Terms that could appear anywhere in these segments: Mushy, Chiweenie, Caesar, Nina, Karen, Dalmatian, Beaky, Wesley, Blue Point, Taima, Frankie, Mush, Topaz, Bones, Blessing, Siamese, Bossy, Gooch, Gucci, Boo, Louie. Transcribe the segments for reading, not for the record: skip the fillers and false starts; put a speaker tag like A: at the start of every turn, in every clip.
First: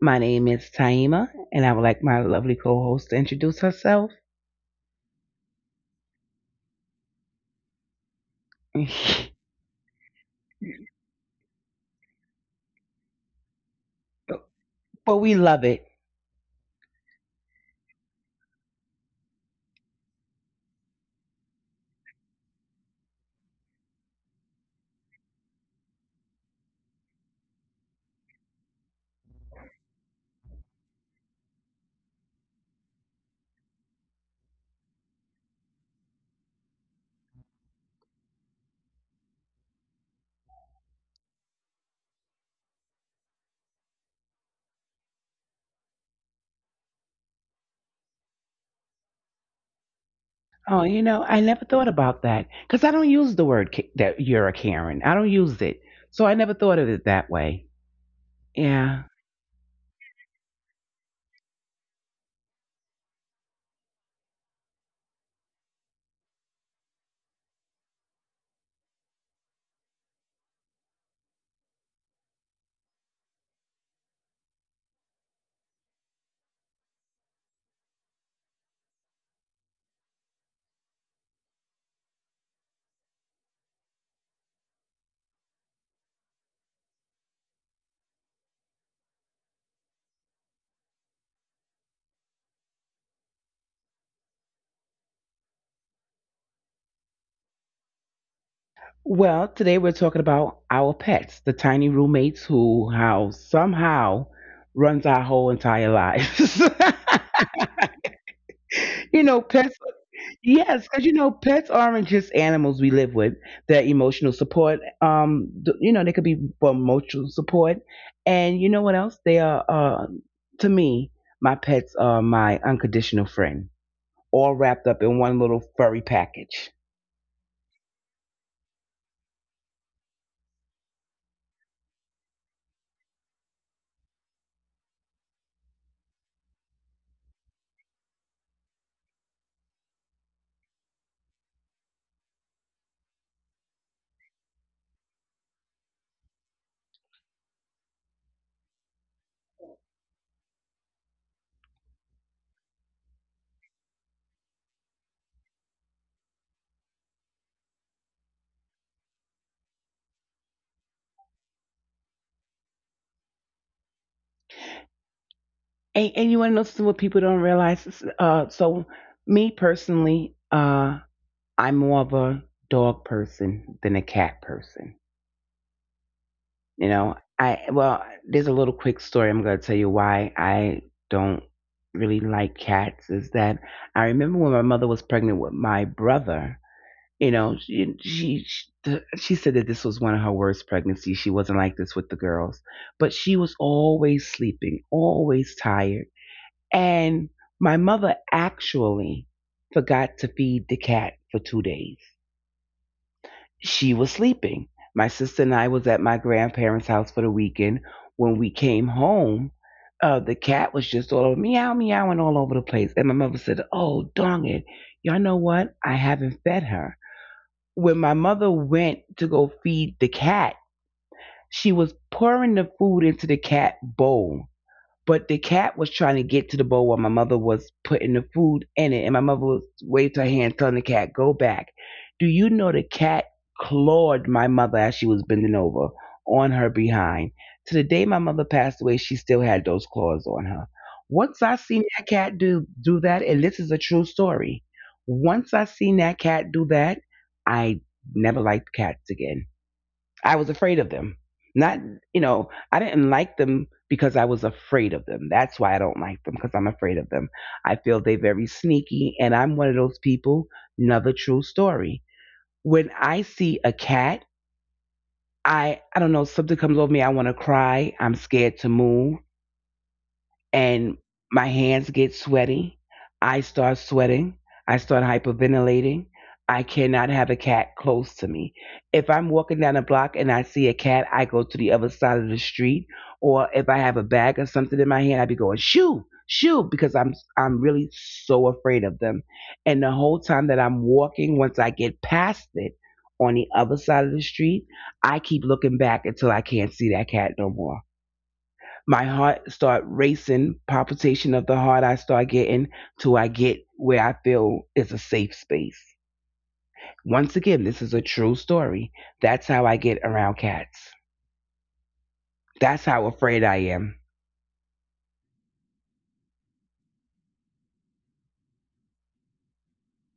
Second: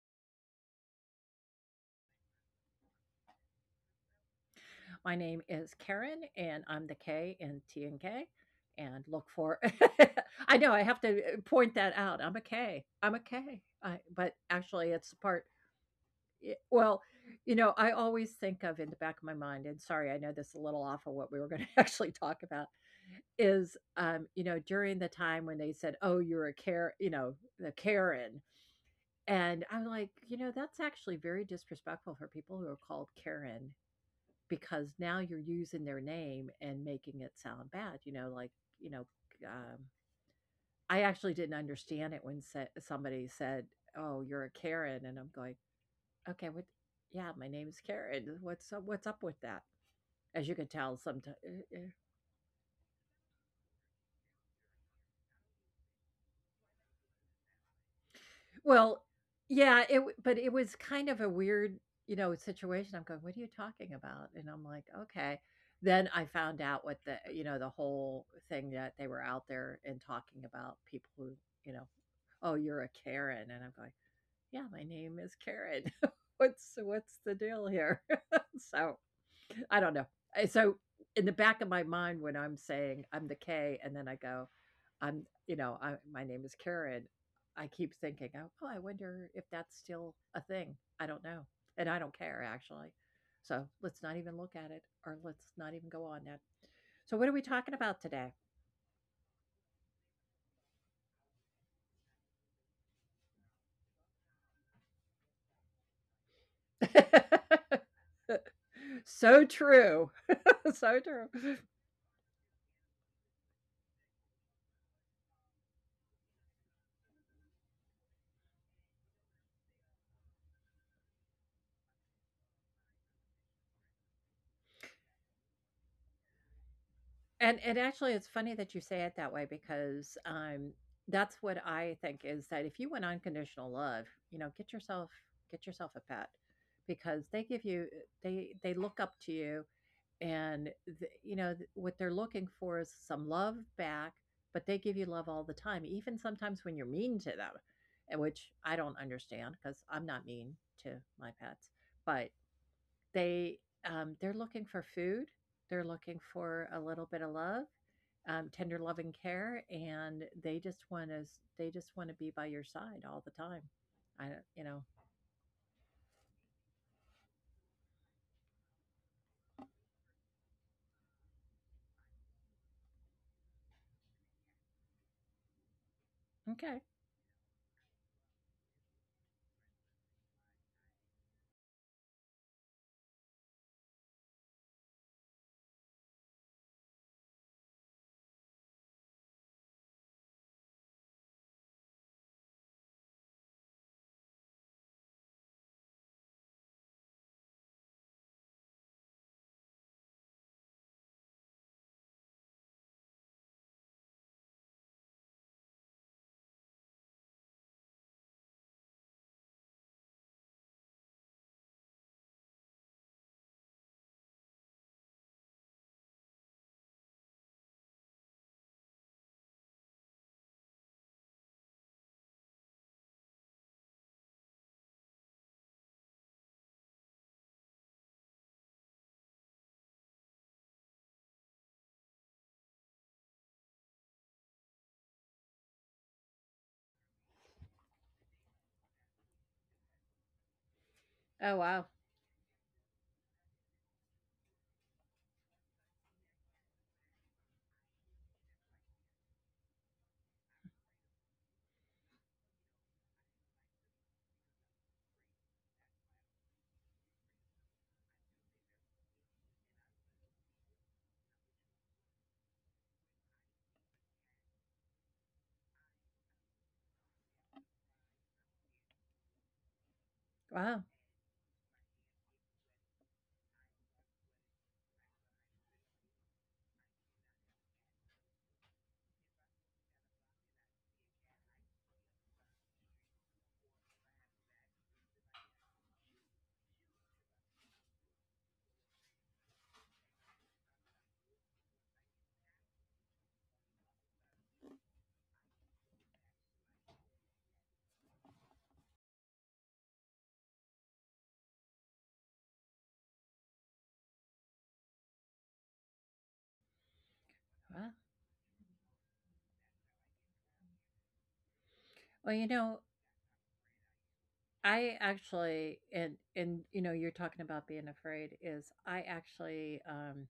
A: My name is Taima, and I would like my lovely co-host to introduce herself.
B: My name is Karen, and I'm the K in T and K. And look for, I know I have to point that out. I'm a K. I'm a K. But actually, it's
A: But
B: part.
A: we love it.
B: Y well, I always think of in the back of my mind. And sorry, I know this is a little off of what we were gonna actually talk about, is, during the time when they said, "Oh, you're a care," the Karen. And I'm like, that's actually very disrespectful for people who are called Karen, because now you're using their name and making it sound bad, you know, um, I actually didn't understand it when sa somebody said, "Oh, you're a Karen," and I'm going, Okay, what yeah, my name's Karen. What's up with that? As you can
A: Oh,
B: tell
A: you know,
B: sometimes.
A: I never thought about that because I don't use the word that you're a Karen. I don't use it, so I never thought of it that way. Yeah.
B: Well, yeah, but it was kind of a weird, situation. I'm going, "What are you talking about?" And I'm like, "Okay." Then I found out what the, the whole thing that they were out there and talking about people who, you know, "Oh, you're a Karen." And I'm going, "Yeah, my name is Karen." What's the deal here? So, I don't know. So in the back of my mind, when I'm saying I'm the K, and then I go, I'm, I, my name is Karen. I keep thinking, oh, oh, I wonder if that's still a thing. I don't know, and I don't care actually. So let's not even look at it, or let's not even go on that. So what are we talking about today?
A: Well, today we're talking about our pets, the tiny roommates who how somehow runs our whole entire lives. You know,
B: So
A: pets,
B: true.
A: yes,
B: So
A: because you know,
B: true.
A: pets aren't just animals we live with. They're emotional support. You know, they could be for emotional support, and you know what else? They are, to me, my pets are my unconditional friend, all wrapped up in one little furry package.
B: And actually, it's funny that you say it that way because, that's what I think is that if you want unconditional love, get yourself a pet, because they give you they look up to you, and th you know, th- what they're looking for is some love back. But they give you love all the time, even sometimes when you're mean to them, and which I don't understand because 'cause I'm not mean to my pets. But they, they're looking for food, they're looking for a little bit of love, tender love and care, and they just want to be by your side all the time. I don't, you know.
A: And you want to know something what people don't realize? Me personally, I'm more of a dog person than a cat person.
B: Okay.
A: You know, I well, there's a little quick story I'm going to tell you why I don't really like cats. Is that I remember when my mother was pregnant with my brother. You know, she said that this was one of her worst pregnancies. She wasn't like this with the girls, but she was always sleeping, always tired, and my mother actually forgot to feed the cat for 2 days. She was sleeping. My sister and I was at my grandparents' house for the weekend. When we came home, the cat was just all over meow, meow, and all over the place. And my mother said, "Oh, dang it. Y'all know what? I haven't fed her." When my mother went to go feed the cat, she was pouring the food into the cat bowl. But the cat was trying to get to the bowl while my mother was putting the food in it, and my mother was waved her hand, telling the cat, "Go back." Do you know the cat clawed my mother as she was bending over on her behind? To the day my mother passed away, she still had those claws on her. Once
B: Oh,
A: I
B: wow.
A: seen that cat do that, and this is a true story. Once I seen that cat do that, I never liked cats again. I was afraid of them. Not, you know, I didn't like them because I was afraid of them. That's why I don't like them because I'm afraid of them. I feel they're very sneaky, and I'm one of those people. Another true story. When I see a cat, I don't know, something comes over me. I want to cry. I'm scared to move,
B: Wow.
A: and my hands get sweaty. I start sweating. I start hyperventilating. I cannot have a cat close to me. If I'm walking down a block and I see a cat, I go to the other side of the street. Or if I have a bag or something in my hand, I be going shoo, shoo, because I'm really so afraid of them. And the whole time that I'm walking, once I get past it on the other side of the street, I keep looking back until I can't see that cat no more. My heart start racing, palpitation of the heart, I start getting till I get where I feel is a safe space. Once again, this
B: Wow.
A: is a true story. That's how I get around cats.
B: Well, you know,
A: That's how afraid I am.
B: I actually and you know, you're talking about being afraid is I actually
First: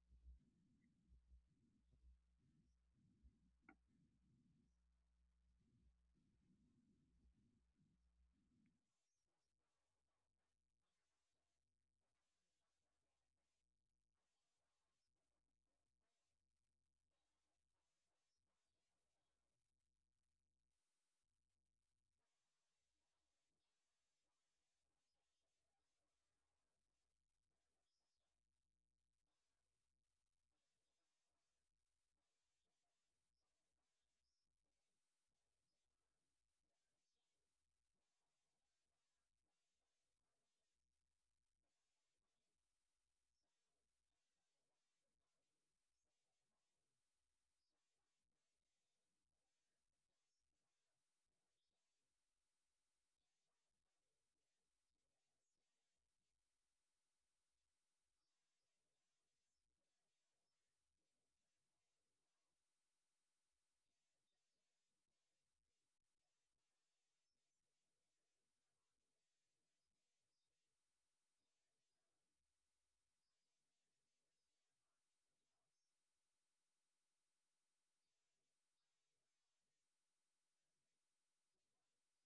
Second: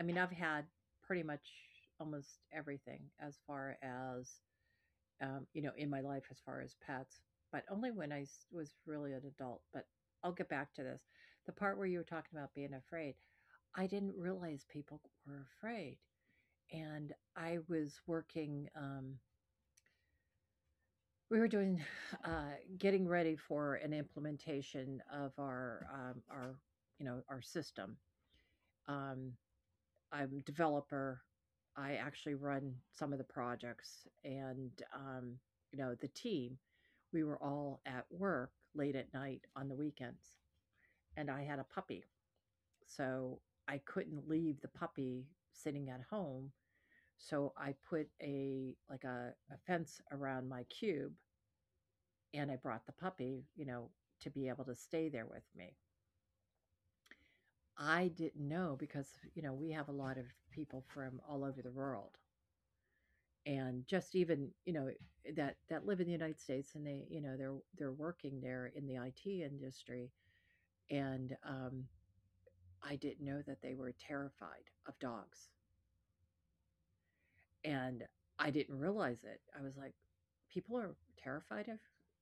B: I mean, I've had pretty much almost everything as far as you know, in my life as far as pets, but only when was really an adult. But I'll get back to this. The part where you were talking about being afraid, I didn't realize people were afraid. And I was working, we were doing, getting ready for an implementation of our, you know, our system. Um, I'm developer. I actually run some of the projects, and you know, the team, we were all at work late at night on the weekends, and I had a puppy. So I couldn't leave the puppy sitting at home. So I put a a fence around my cube, and I brought the puppy, you know, to be able to stay there with me. I didn't know because, you know, we have a lot of people from all over the world, and just even you know that live in the United States, and they you know they're working there in the IT industry. And I didn't know that they were terrified of dogs. And I didn't realize it. I was like, people are terrified of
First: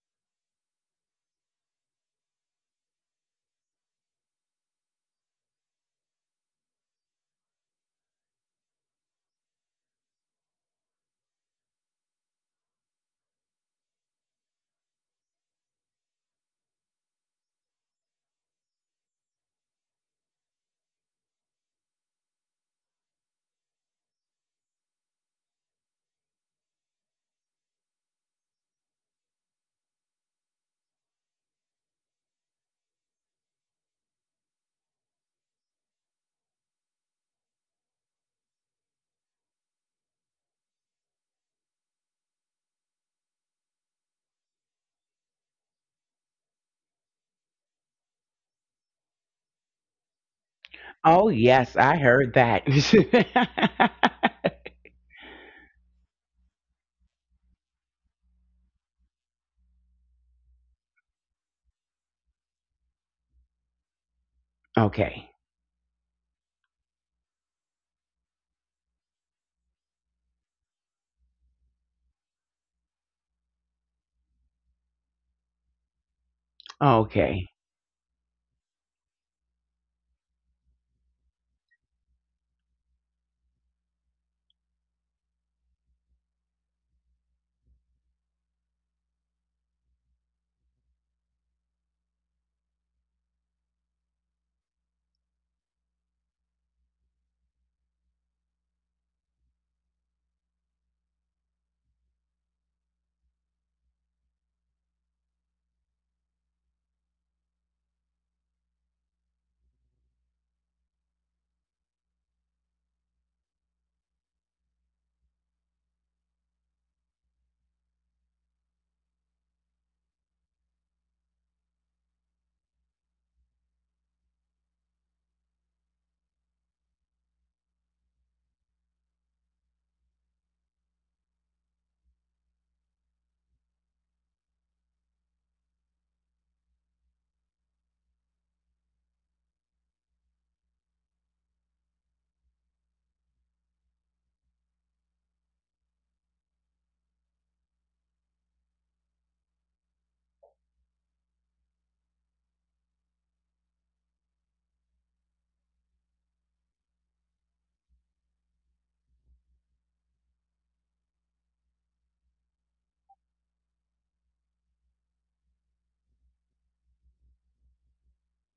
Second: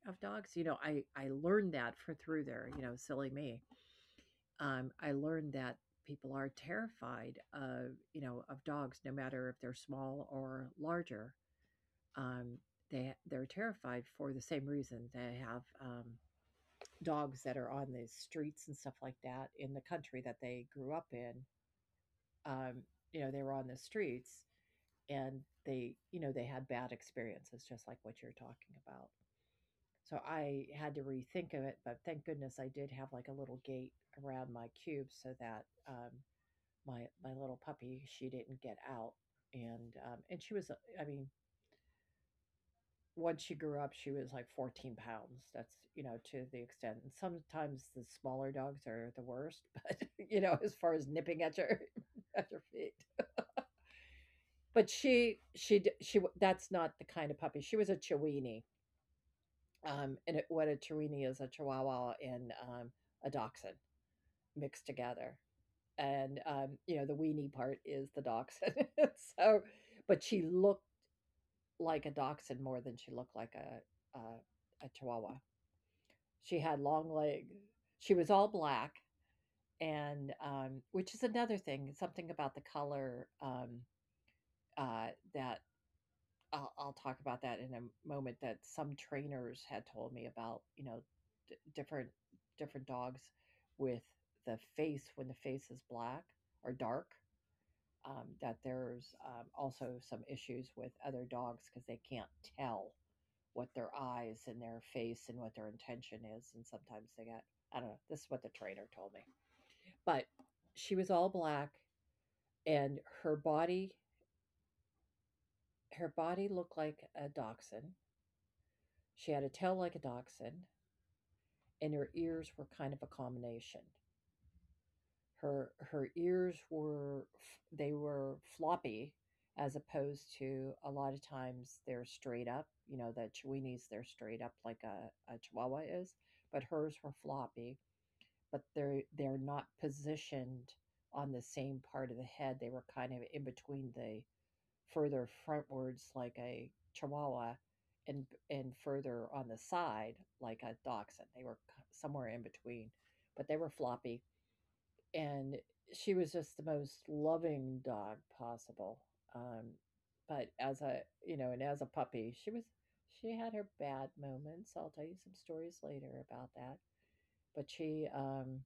B: dogs. You know, I learned that for through there. You know, silly me. I learned that people are terrified of, you know, of dogs, no matter if they're small or larger. Um, they're terrified for the same reason. They have dogs that are on the streets and stuff like that in the country that they grew up in. Um, you know, they were on the streets, and they, you know, they had bad experiences, just like what you're talking about. So I had to rethink of it, but thank goodness I did have like a little gate around my cube so that my little puppy, she didn't get out. And she was, I mean, once she grew up, she was like 14 pounds. That's, you know, to the extent. And sometimes the smaller dogs are the worst, but you know, as far as
A: Oh
B: nipping at your
A: yes, I heard
B: at
A: that.
B: your feet. But she d- she w- that's not the kind of puppy. She was a Chiweenie. And it, what a Chiweenie is a Chihuahua and a Dachshund mixed
A: Okay,
B: together. And you know, the weenie part is the Dachshund. So, but she looked like a Dachshund more than she looked like a Chihuahua. She had long
A: okay.
B: legs. She was all black, and, which is another thing, something about the color, uh, that I'll talk about that in a moment, that some trainers had told me about, you know, d different dogs with the face, when the face is black or dark, that there's, also some issues with other dogs because they can't tell what their eyes and their face and what their intention is. And sometimes they got, I don't know, this is what the trainer told me. But she was all black, and her body looked like a Dachshund. She had a tail like a Dachshund, and her ears were kind of a combination. Her ears were, they were floppy, as opposed to a lot of times they're straight up. You know, the Chihuahuas, they're straight up like a Chihuahua is, but hers were floppy. But they're not positioned on the same part of the head. They were kind of in between the further frontwards, like a Chihuahua, and further on the side like a Dachshund. They were somewhere in between, but they were floppy, and she was just the most loving dog possible. Um, but as a you know, and as a puppy, she was she had her bad moments. I'll tell you some stories later about that. But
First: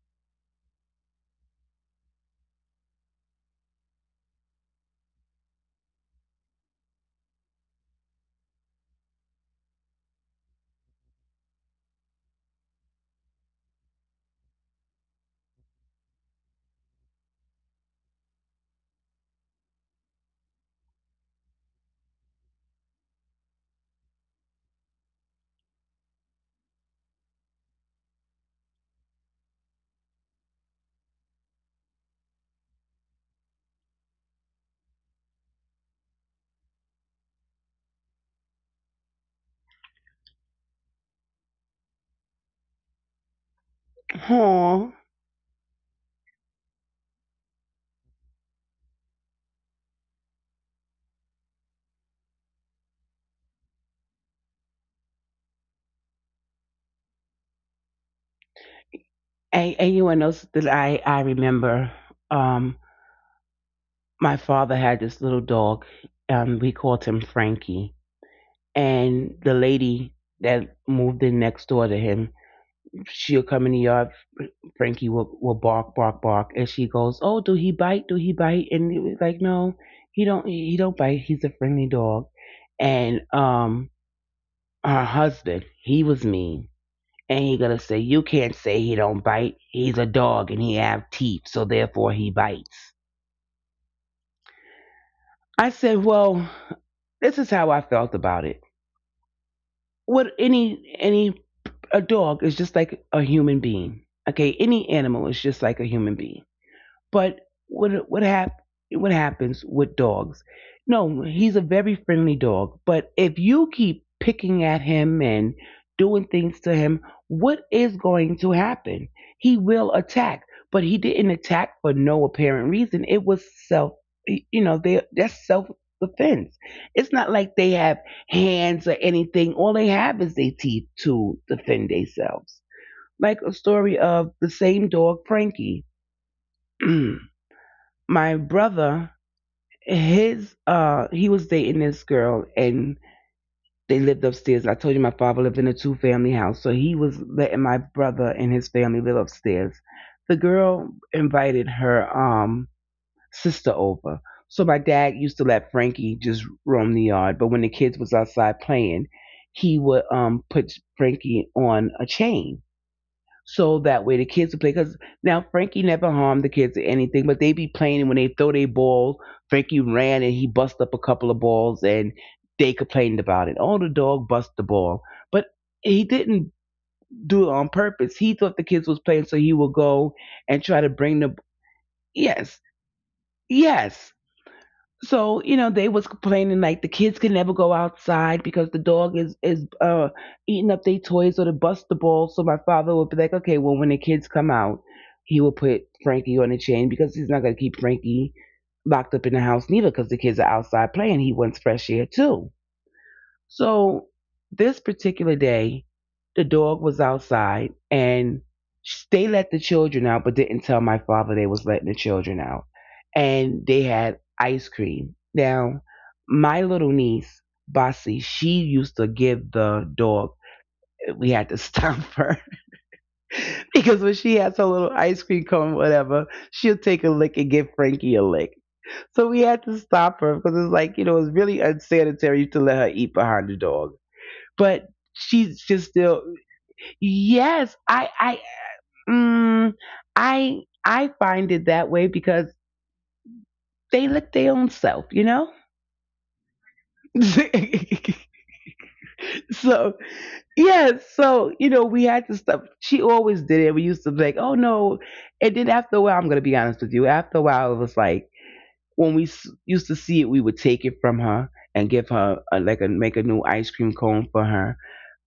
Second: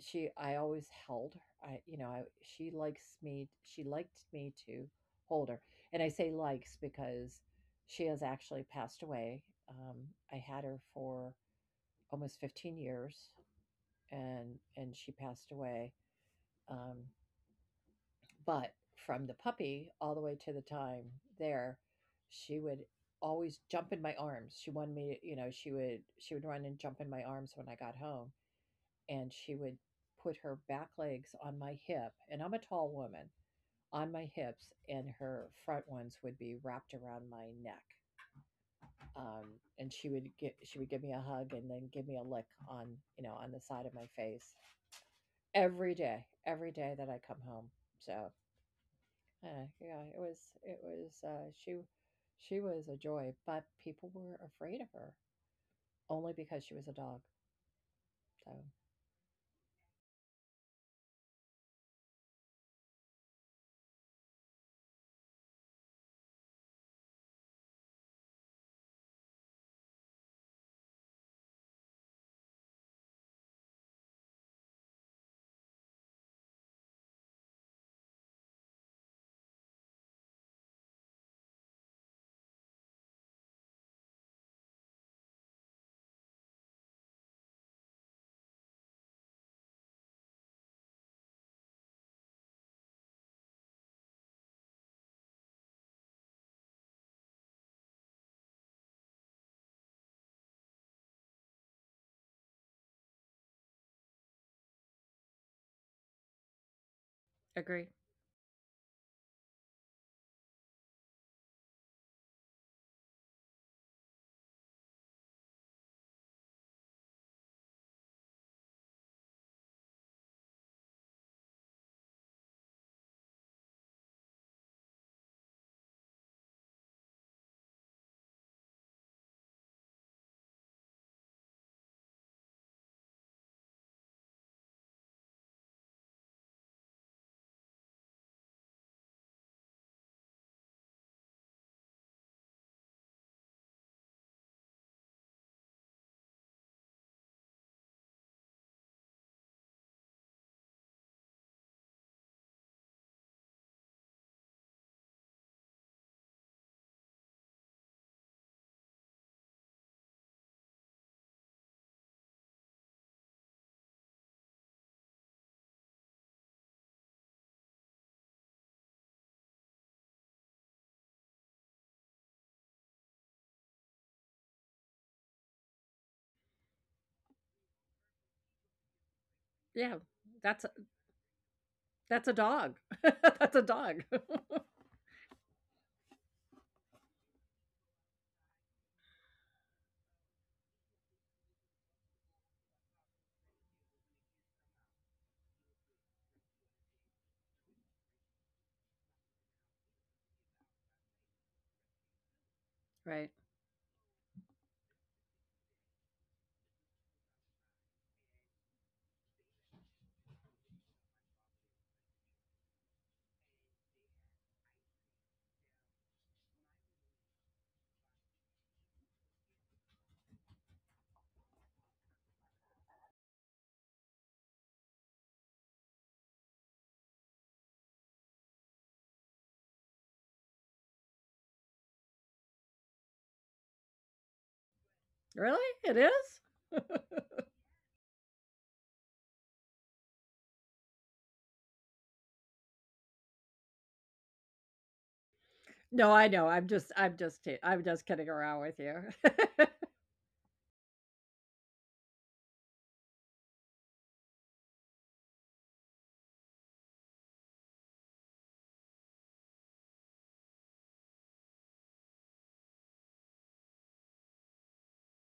B: she I always held her. I you know, I she liked me to hold her. And I say likes because she has actually passed away. Um, I had her for almost 15 years, and she passed away. Um, but from the puppy all the way to the time there, she would always jump in my arms. She wanted me to, you know, she would run and jump in my arms when I got home, and she would put her back legs on my hip, and I'm a tall woman, on my hips, and her front ones would be wrapped around my neck. Um, and she would get she would give me a hug, and then give me a lick on, you know, on the side of my face,
A: Oh,
B: every day that I come home. So, yeah, it was she was a joy, but people were afraid of her only because she was a dog. So.
A: and you know that I remember, um my father had this little dog, we called him Frankie, and the lady that moved in next door to him, she'll come in the yard. Frankie will, bark, bark, bark, and she goes, "Oh, do he bite? Do he bite?" And it was like, "No, he don't. He don't bite. He's a friendly dog." And Her husband, he was mean, and he gonna say, "You can't say he don't bite. He's a dog, and he have teeth, so therefore he bites." I said, "Well, this is how I felt about it." What any a dog is just like a human being. Okay, any animal is just like a human being. But
B: Agree.
A: what what hap- what happens with dogs? No, he's a very friendly dog, but if you keep picking at him and doing things to him, what is going to happen? He will attack, but he didn't attack for no apparent reason. It was self, you know, they that's self defense. It's not like they have hands or anything. All they have is their teeth to defend themselves. Like a story of the same dog, Frankie. My brother, his he was dating this girl, and they lived upstairs. I told you my father lived in a two family house, so he was letting my brother and his family live upstairs. The girl invited her sister over. So my dad used to let Frankie just roam the yard, but when the kids was outside playing, he would put Frankie on a chain so that way the kids would play. Because now Frankie never harmed the kids or anything, but they be playing, and when they throw their ball, Frankie ran and he bust up a couple of balls, and they complained about it. Oh, the dog bust the ball, but he didn't do it on purpose. He thought the kids was playing, so he would
B: Yeah.
A: go and
B: That's
A: try to bring the.
B: a
A: Yes,
B: dog. That's a
A: yes,
B: dog.
A: so you know they was complaining like the kids could never go outside because the dog is eating up their toys or the bust the ball. So my father would be like, okay, well, when the kids come out, he will put Frankie on a chain because he's not going to keep Frankie locked up in the house neither, because the kids are outside playing, he wants fresh air too.
B: Right.
A: So this particular day, the dog was outside and they let the children out, but didn't tell my father they was letting the children out. And they had ice cream. Now, my little niece, Bossy, she used to give the dog. We had to stomp her because when she has her little ice cream cone, whatever, she'll take a lick and give Frankie a lick. So we had to stop her because it's like, you know, it's really unsanitary to let her eat behind the dog, but
B: Really?
A: she's just
B: It
A: still.
B: is?
A: Yes, I mm, I find it that way because they look their own self, you know.
B: No, I know. I'm just kidding around with you.
A: So yeah, so you know we had to stop, she always did it. We used to be like, oh no, and then after a while, I'm gonna be honest with you, after a while it was like when used to see it, we would take it from her and give her a, like a, make a new ice cream cone for her.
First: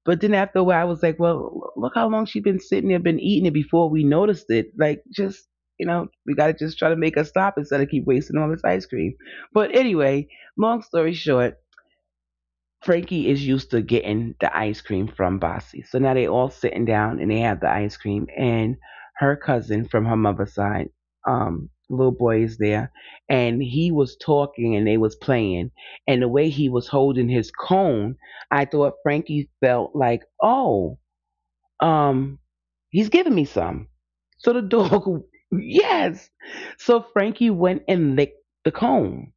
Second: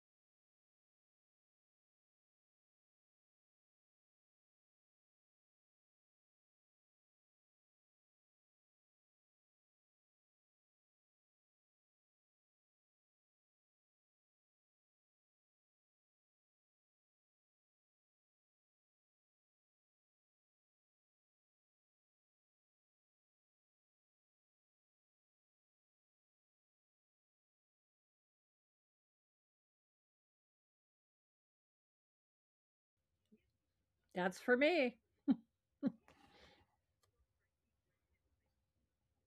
A: But then after a while, I was like, well, look how long she's been sitting there, been eating it before we noticed it. Like, just, you know, we got to just try to make her stop instead of keep wasting all this ice cream. But anyway, long story short, Frankie is used to getting the ice cream from Bossy. So now they all sitting down and they have the ice cream, and her cousin from her mother's side, little boy is there, and he was talking and they was playing, and the way he was holding his cone, I thought Frankie felt like, oh, um, he's giving me some.
B: That's
A: So
B: for
A: the
B: me.
A: dog yes. So Frankie went and licked the cone.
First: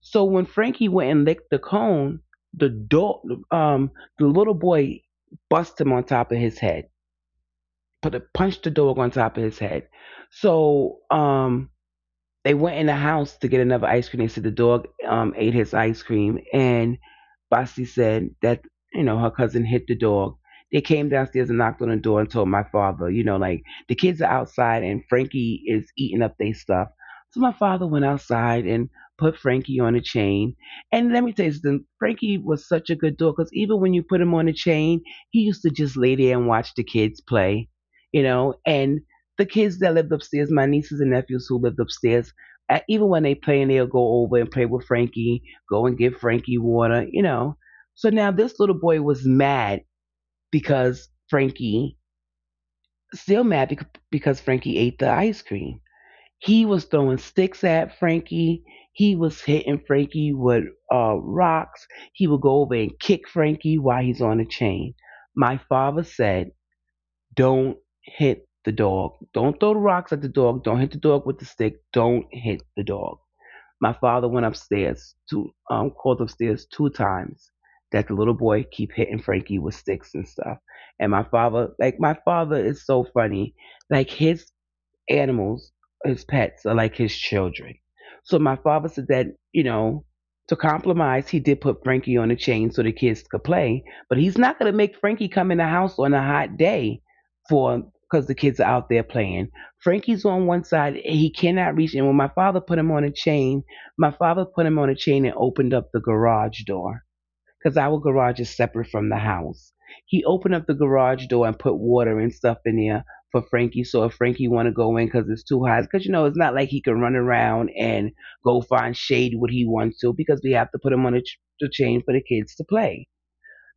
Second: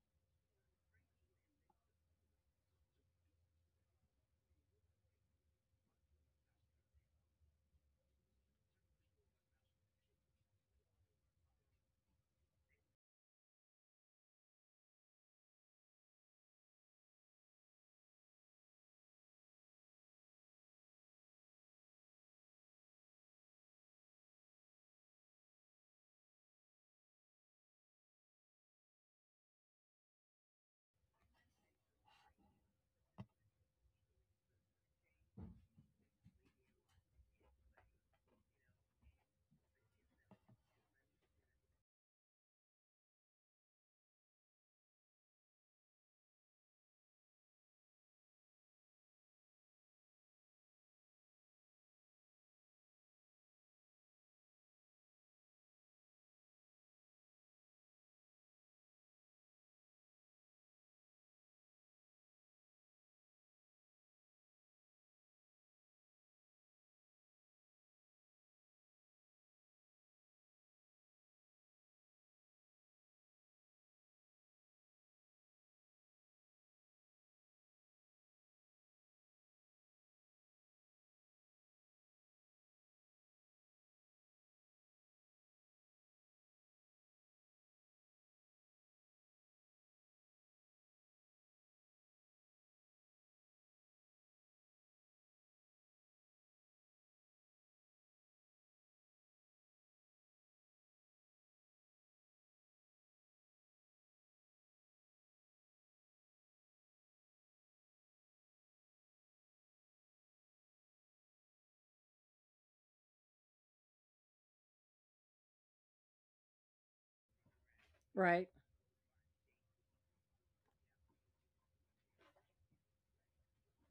A: So when Frankie went and licked the cone, the dog, um, the little boy busted him on top of his head, put a, punched the dog on top of his head. So they went in the house to get another ice cream. They said the dog ate his ice cream, and Basti said that, you know, her cousin hit the dog. They came downstairs and knocked on the door and told my father, you know, like the kids are outside and Frankie is eating up their stuff. So my father went outside and put Frankie on a chain. And let me tell you something, Frankie was such a good dog because even when you put him on a chain, he used to just lay there and watch the kids play, you know, and the kids that lived upstairs, my nieces and nephews who lived upstairs, even when they play and they'll go over and play with Frankie, go and get Frankie water, you know. So now this little boy was mad because Frankie, still mad because Frankie ate the ice cream. He was throwing sticks at Frankie. He was hitting Frankie with rocks. He would go over and kick Frankie while he's on the chain. My father said, "Don't hit the dog. Don't throw the rocks at the dog. Don't hit the dog with the stick. Don't hit the dog." My father went upstairs two called upstairs two times that the little boy keep hitting Frankie with sticks and stuff. And my father, like, my father is so funny. Like, his animals, his pets, are like his children. So my father said that, you know, to compromise, he did put Frankie on a chain so the kids could play, but he's not going to make Frankie come in the house on a hot day for because the kids are out there playing. Frankie's on one side, he cannot reach. And when my father put him on a chain, my father put him on a chain and opened up the garage door because our garage is separate from the house. He opened up the garage door and put water and stuff in there for Frankie. So if Frankie want to go in because it's too hot, because you know it's not like he can run around and
B: Right.
A: go find shade what he wants to because we have to put him on a the chain for the kids to play.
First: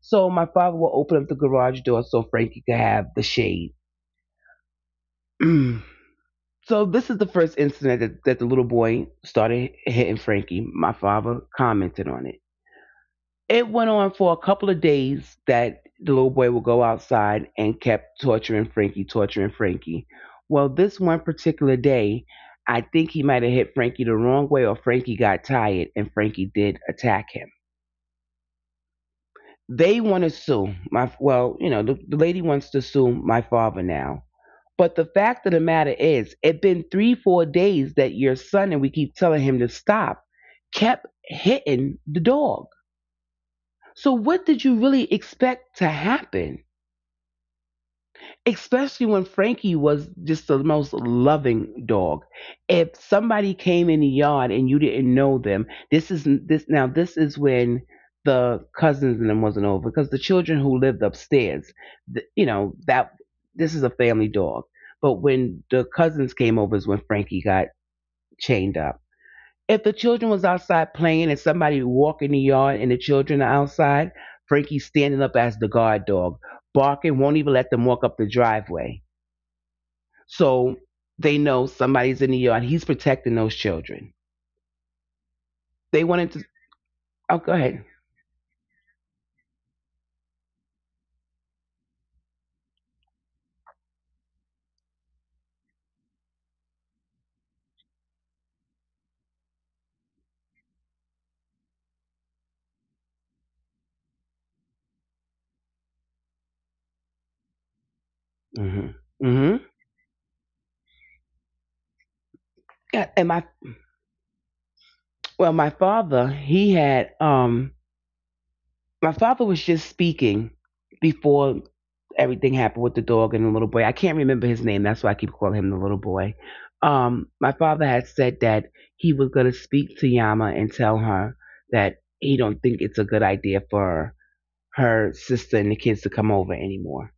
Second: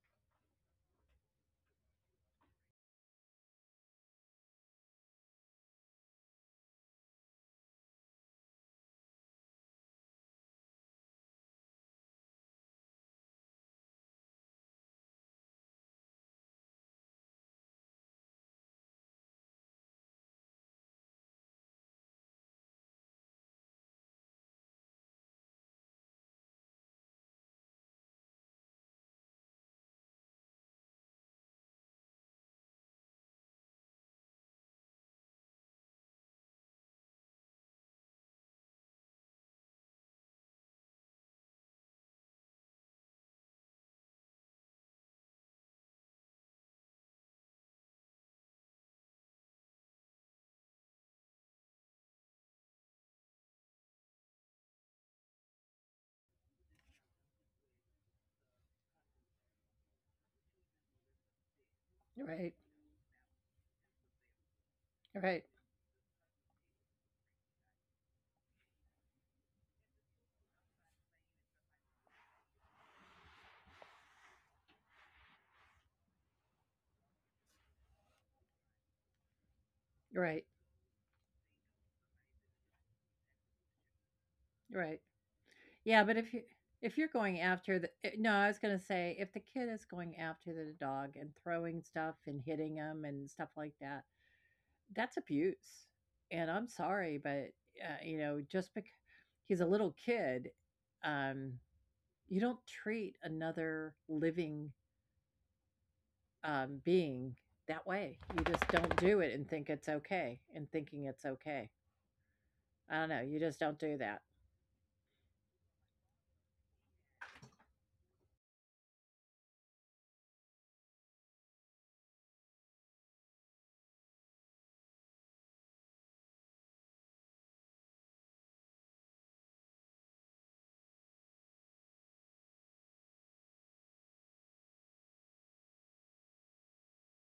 A: So my father will open up the garage door so Frankie could have the shade. So this is the first incident that the little boy started hitting Frankie. My father commented on it. It went on for a couple of days that the little boy would go outside and kept torturing Frankie, torturing Frankie. Well, this one particular day, I think he might have hit Frankie the wrong way, or Frankie got tired and Frankie did attack him. They want to sue my, well, you know, the lady wants to sue my father now. But the fact of the matter is, it been three, 4 days that your son, and we keep telling him to stop, kept hitting the dog. So what did you really expect to happen? Especially when Frankie was just the most loving dog. If somebody came in the yard and you didn't know them, this is, this, now this is when the cousins and them wasn't over, because the children who lived upstairs, you
B: Right.
A: know, that this is a family dog. But
B: Right.
A: when the cousins came over is when Frankie got chained up. If the children was outside playing and somebody walk in the yard and the children are outside, Frankie's standing up as the guard dog, barking, won't even let them walk up the driveway.
B: Right.
A: So they know somebody's in the yard. He's protecting those children.
B: Right.
A: They
B: Yeah, but
A: wanted
B: if
A: to.
B: you if you're
A: Oh,
B: going
A: go
B: after
A: ahead.
B: the eh, no, I was gonna say, if the kid is going after the dog and throwing stuff and hitting him and stuff like that, that's abuse. And I'm sorry, but, you know, just because he's a little kid, um, you don't treat another living, being that way. You just
A: Mm-hmm.
B: don't do it and
A: Mm-hmm.
B: think it's okay, and thinking it's okay. I don't
A: Yeah.
B: know,
A: And
B: you
A: my,
B: just don't do that.
A: well, my father, he had my father was just speaking before everything happened with the dog and the little boy. I can't remember his name. That's why I keep calling him the little boy. My father had said that he was going to speak to Yama and tell her that he don't think it's a good idea for her sister and the kids to come over anymore.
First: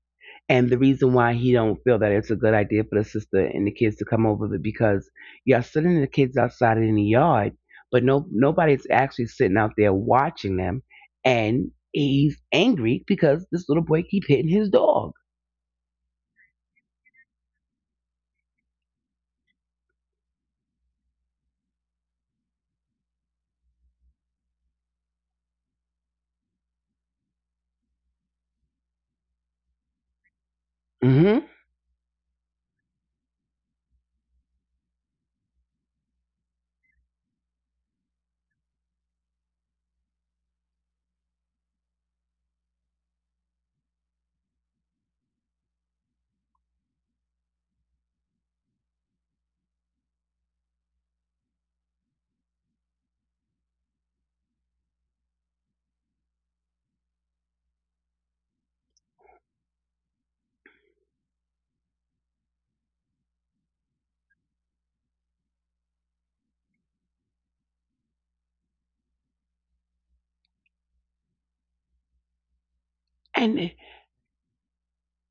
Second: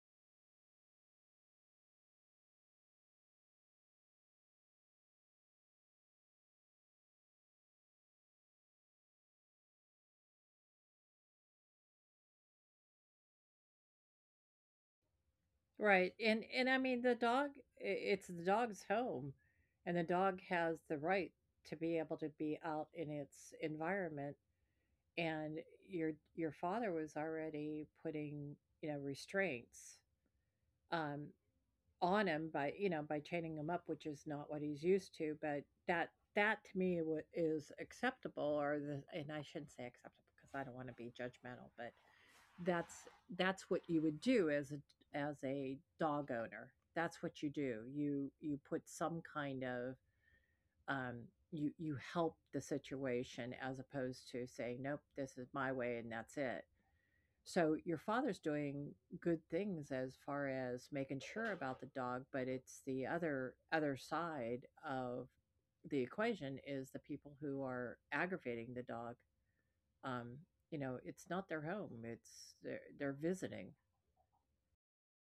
A: And the reason why he don't feel that it's a good idea for the sister and the kids to come over is because y'all sitting the kids outside in the yard, but no nobody's actually sitting out there watching them. And he's angry because this little boy keep hitting his dog.
B: Right. And I mean the dog it's the dog's home, and the dog has the right to be able to be out in its environment. And your father was already putting, you know, restraints um
A: Hmm.
B: on him by, you know, by chaining him up, which is not what he's used to. But that, is acceptable. Or the— and I shouldn't say acceptable because I don't want to be judgmental, but that's that's what you would do. As a as a dog owner, that's what you do. You put some kind of— um you help the situation as opposed to saying, "Nope, this is my way and that's it." So your father's doing good things as far as making sure about the dog, but it's the other side of the equation is the people who are aggravating the dog. um you know, it's not their home, it's they're
A: And
B: visiting.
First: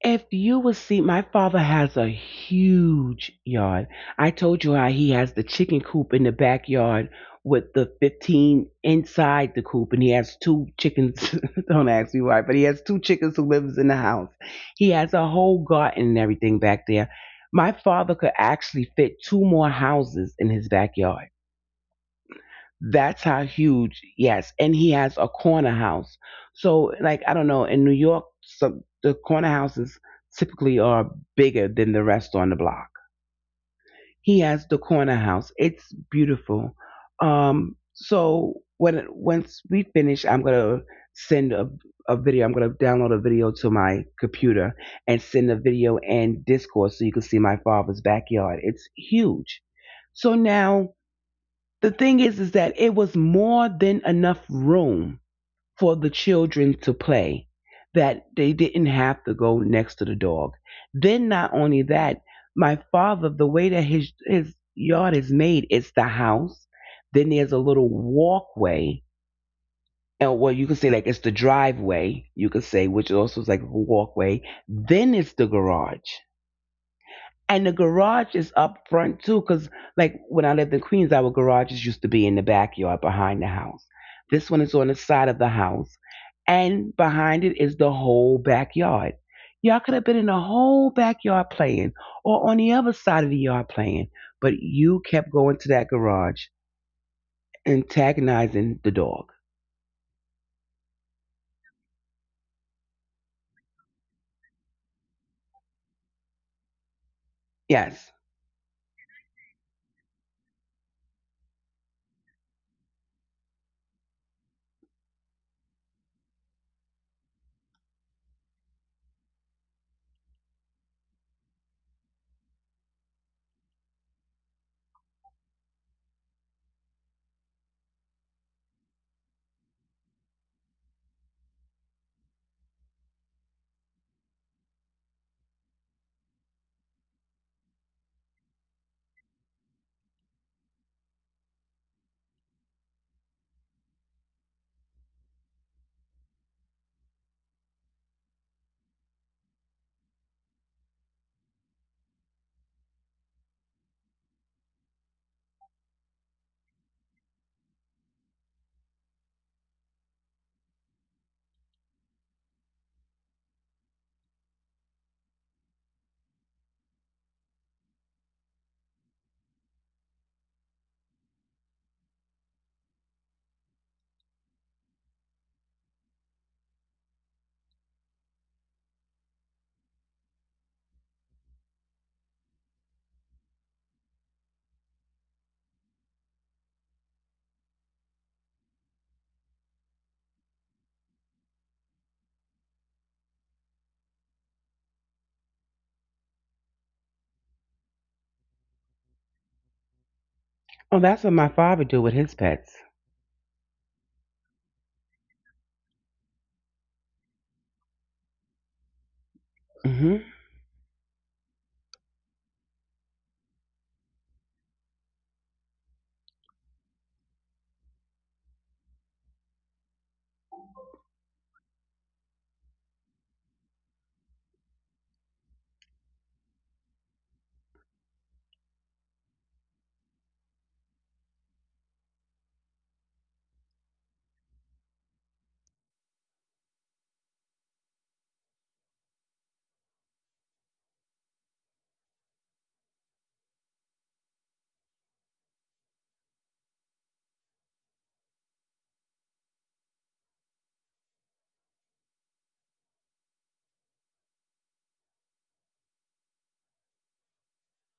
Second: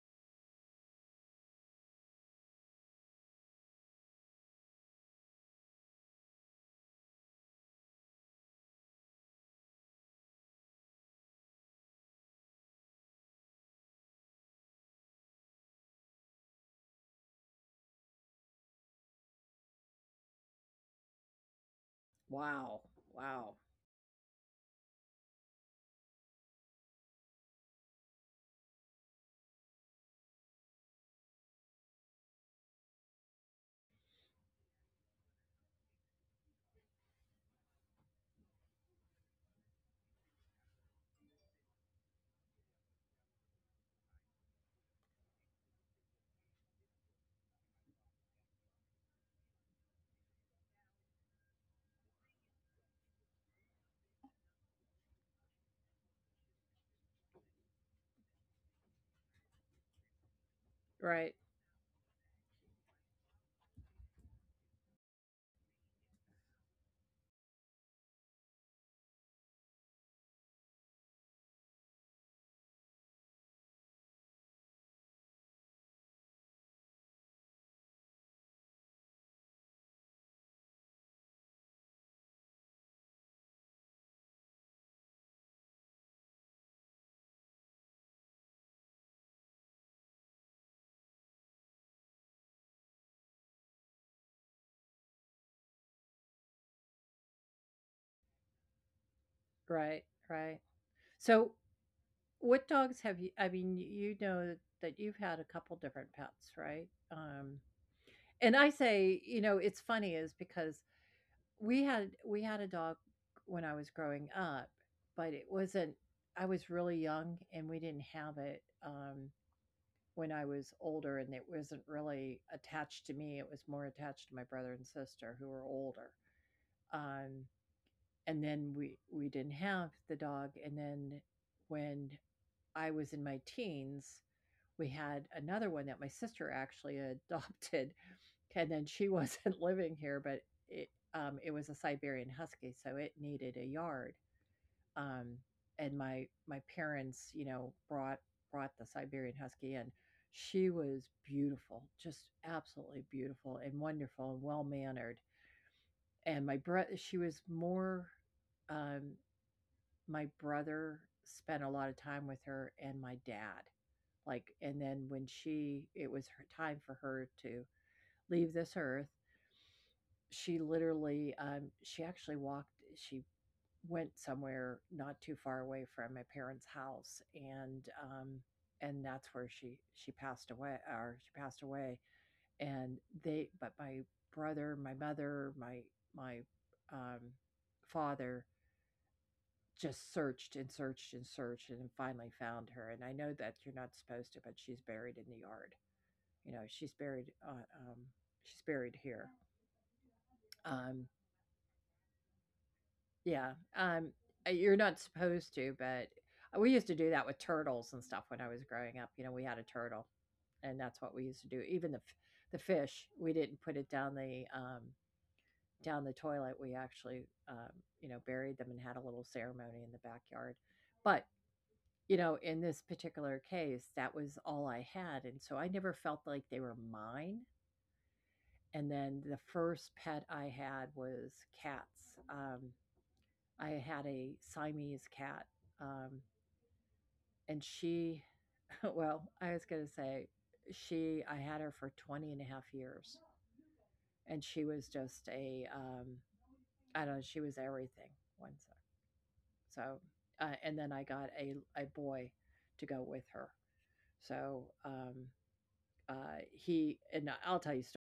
A: if you would see, my father has a huge yard. I told you how he has the chicken coop in the backyard with the 15 inside the coop, and he has two chickens. Don't ask me why, but he has two chickens who lives in the house. He has a whole garden and everything back there. My father could actually fit two more houses in his backyard.
B: Wow.
A: That's how
B: Wow.
A: huge, yes. And he has a corner house. So, like, I don't know, in New York, some, the corner houses typically are bigger than the rest on the block. He has the corner house. It's beautiful. So when once we finish, I'm gonna send a video. I'm gonna download a video to my computer and send a video and Discord so you can see my father's backyard. It's huge. So now the thing is that it was more than enough room for the children to play, that they didn't have to go next to the dog. Then,
B: Right.
A: not only that, my father, the way that his yard is made, it's the house. Then there's a little walkway. And well, you could say like it's the driveway, you could say, which also is like a walkway. Then it's the garage. And the garage is up front too, because like when I lived in Queens, our garages used to be in the backyard behind the house. This one is on the side of the house, and behind it is the whole backyard. Y'all could have been in the whole backyard playing, or on the other side of the yard playing, but you kept going to that garage, antagonizing the dog.
B: Right. Right. So, what dogs have you? I mean, you know that you've had a couple different pets, right?
A: Yes.
B: And I say, you know, it's funny is because we had a dog when I was growing up, but it wasn't. I was really young, and we didn't have it when I was older, and it wasn't really attached to me. It was more attached to my brother and sister who were older. Um, and then we didn't have the dog. And then when I was in my teens, we had another one that my sister actually adopted. And then she wasn't living here, but it was a Siberian husky, so it needed a yard. um, and my parents, you know, brought— brought the Siberian husky in. She was beautiful, just absolutely beautiful and wonderful and well mannered. And my brother— she was more um, my brother spent a lot of time with her and my dad. Like, and then when she— it was her time for her to leave this earth, she literally, she went somewhere not too far away from my parents' house, and that's where she passed away. Or she passed away, and they— but my brother, my mother, my um father just searched and searched and searched and finally found her. And I know that you're not supposed to, but she's buried in the yard. You know, she's buried. She's buried here. Um,
A: Oh, that's what my father do with his pets.
B: yeah. You're not supposed to, but we used to do that with turtles and stuff when I was growing up. You know, we had a turtle,
A: Mm-hmm.
B: and that's what we used to do. Even the the fish, we didn't put it down the toilet. We actually, you know, buried them and had a little ceremony in the backyard. But you know, in this particular case, that was all I had, and so I never felt like they were mine. And then the first pet I had was cats. I had a Siamese cat, um, and she well, I was gonna say she— I had her for 20 and a half years, and she was just a, I don't know, she was everything. One sec. So, and then I got a boy to go with her. So, uh he— and I will tell you a story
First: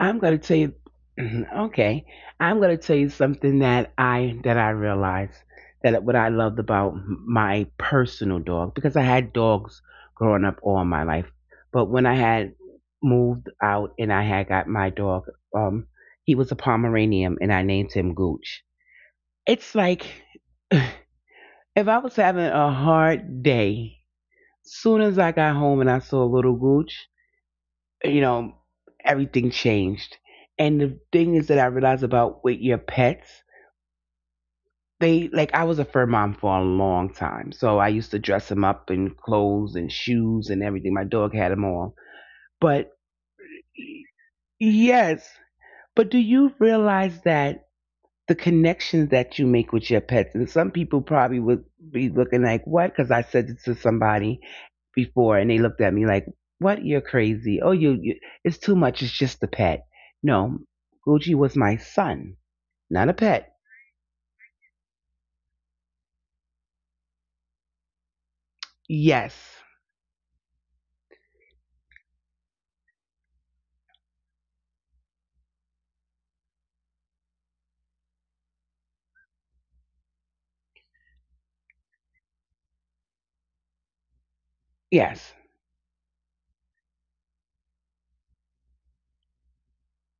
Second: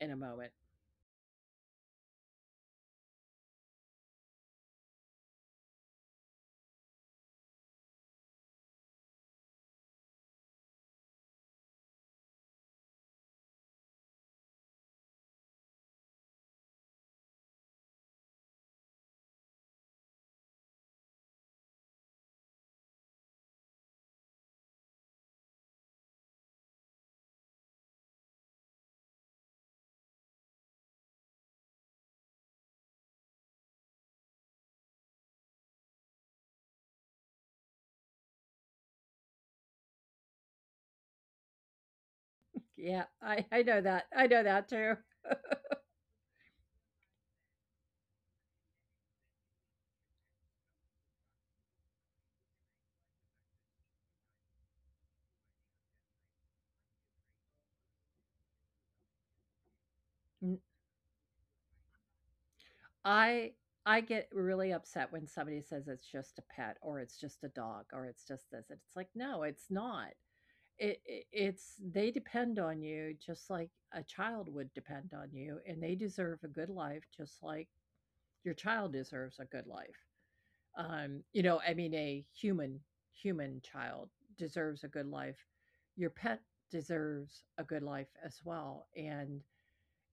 B: in a
A: gonna
B: moment.
A: tell you. Okay, I'm gonna tell you something that I realized, that what I loved about my personal dog, because I had dogs growing up all my life, but when I had moved out and I had got my dog, um, he was a Pomeranian and I named him Gooch. It's like, if I was having a hard day, soon as I got home and I saw little Gooch, you know, everything changed. And the thing is that I realized about with your pets, they, like, I was a fur mom for a long time. So I used to dress them up in clothes and shoes and everything. My dog had them all. But
B: Yeah, I know that. I know that too.
A: yes, but do you realize that the connections that you make with your pets? And some people probably would be looking like, what? Because I said this to somebody before and they looked at me like, what? You're crazy. Oh, you, it's too much. It's just a pet. No,
B: N-
A: Gucci was my son, not a pet.
B: I I get really upset when somebody says it's just a pet or it's just a dog or it's just this. And it's like, no,
A: Yes.
B: it's not. It, it's they depend on you just like a child would depend on you, and they deserve a good life just like your child deserves a good life. You know, I mean, a human child deserves a good
A: Yes.
B: life. Your pet deserves a good life as well, and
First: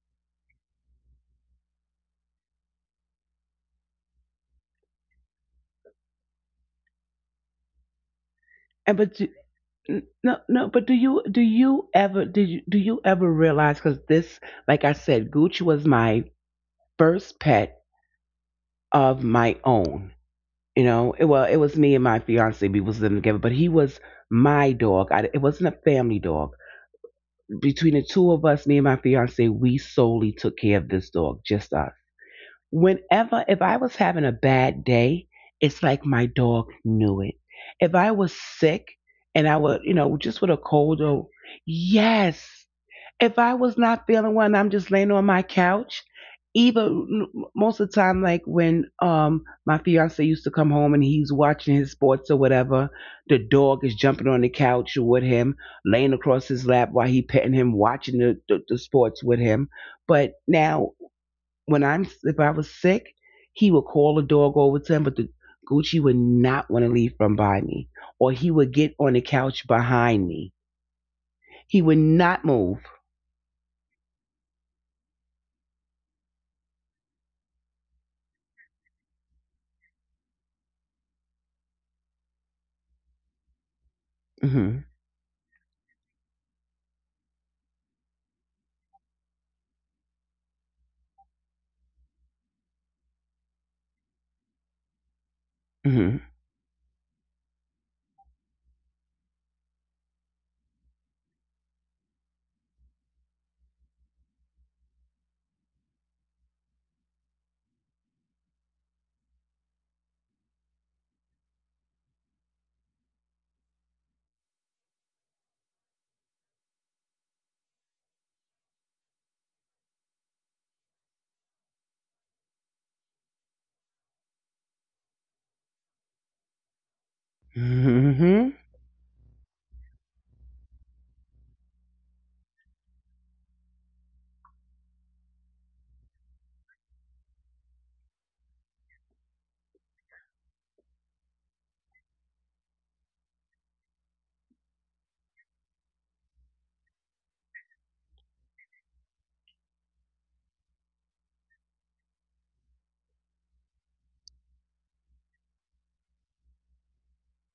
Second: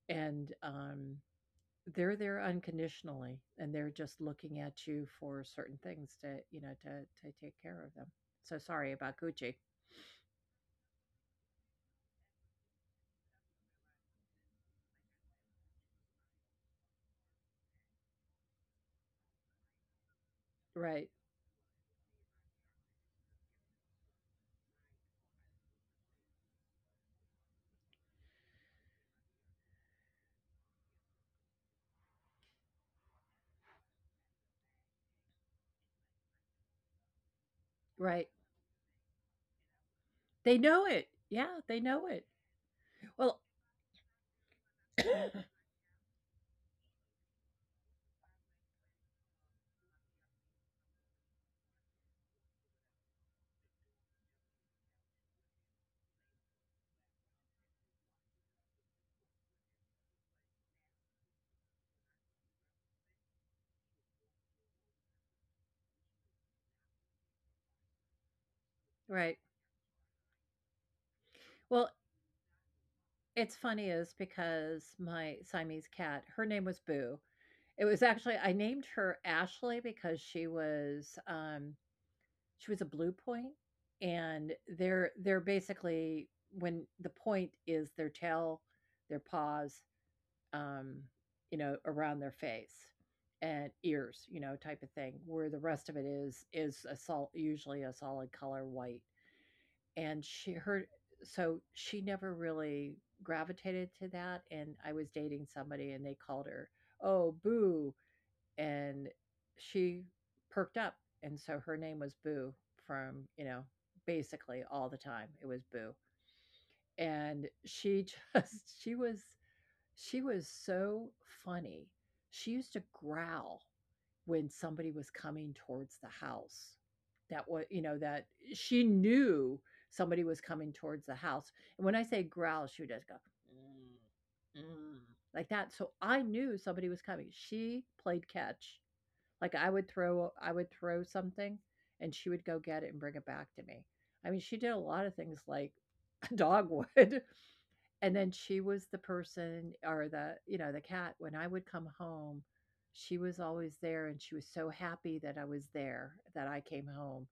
B: and um, they're there unconditionally, and they're just looking at you for certain things to, you know, to take care of them. So sorry
A: And, but,
B: about Gucci.
A: no, no, but do you ever, do you ever realize? Because this, like I said, Gucci was my first pet of my own. You
B: Right,
A: know it, well, it was me and my fiance, we was living together, but he was my dog. I, it wasn't a family dog. Between the two of us, me and my fiance, we solely took care of this dog, just us. Whenever, if I was having a bad day, it's like my dog knew it. If I
B: right.
A: was sick and I would, you know, just with a
B: They know
A: cold
B: it.
A: or,
B: Yeah, they know it.
A: yes, if
B: Well,
A: I was not feeling well and I'm just laying on my couch, even most of the time, like when my fiance used to come home and he's watching his sports or whatever, the dog is jumping on the couch with him, laying across his lap while he petting him, watching the sports with him. But now when I'm, if I was sick, he would call the dog over to him, but the Gucci would not want to leave from by me, or he would get on the
B: right.
A: couch behind me. He
B: Well,
A: would not move.
B: it's funny is because my Siamese cat, her name was Boo. It was actually— I named her Ashley because she was a Blue Point, and
A: Hmm.
B: they're basically when the point is their tail, their paws, um, you know, around their face and ears, you know, type of thing, where the rest of
A: Hmm.
B: it is— is a sol— usually a solid color white. And she— her— so she never really gravitated to that, and I was dating somebody and they called her, "Oh, Boo," and she perked up. And so her name was Boo from, you know, basically all the time it was Boo. And she just she was— she was so funny. She used to growl when somebody was coming towards the house. That was, you know, that—
A: Mm-hmm.
B: she knew somebody was coming towards the house. And when I say growl, she would just go, "Mm, mm," like that. So I knew somebody was coming. She played catch. Like, I would throw something, and she would go get it and bring it back to me. I mean, she did a lot of things like a dog would. And then she was the person, or the, you know, the cat, when I would come home, she was always there, and she was so happy that I was there, that I came home,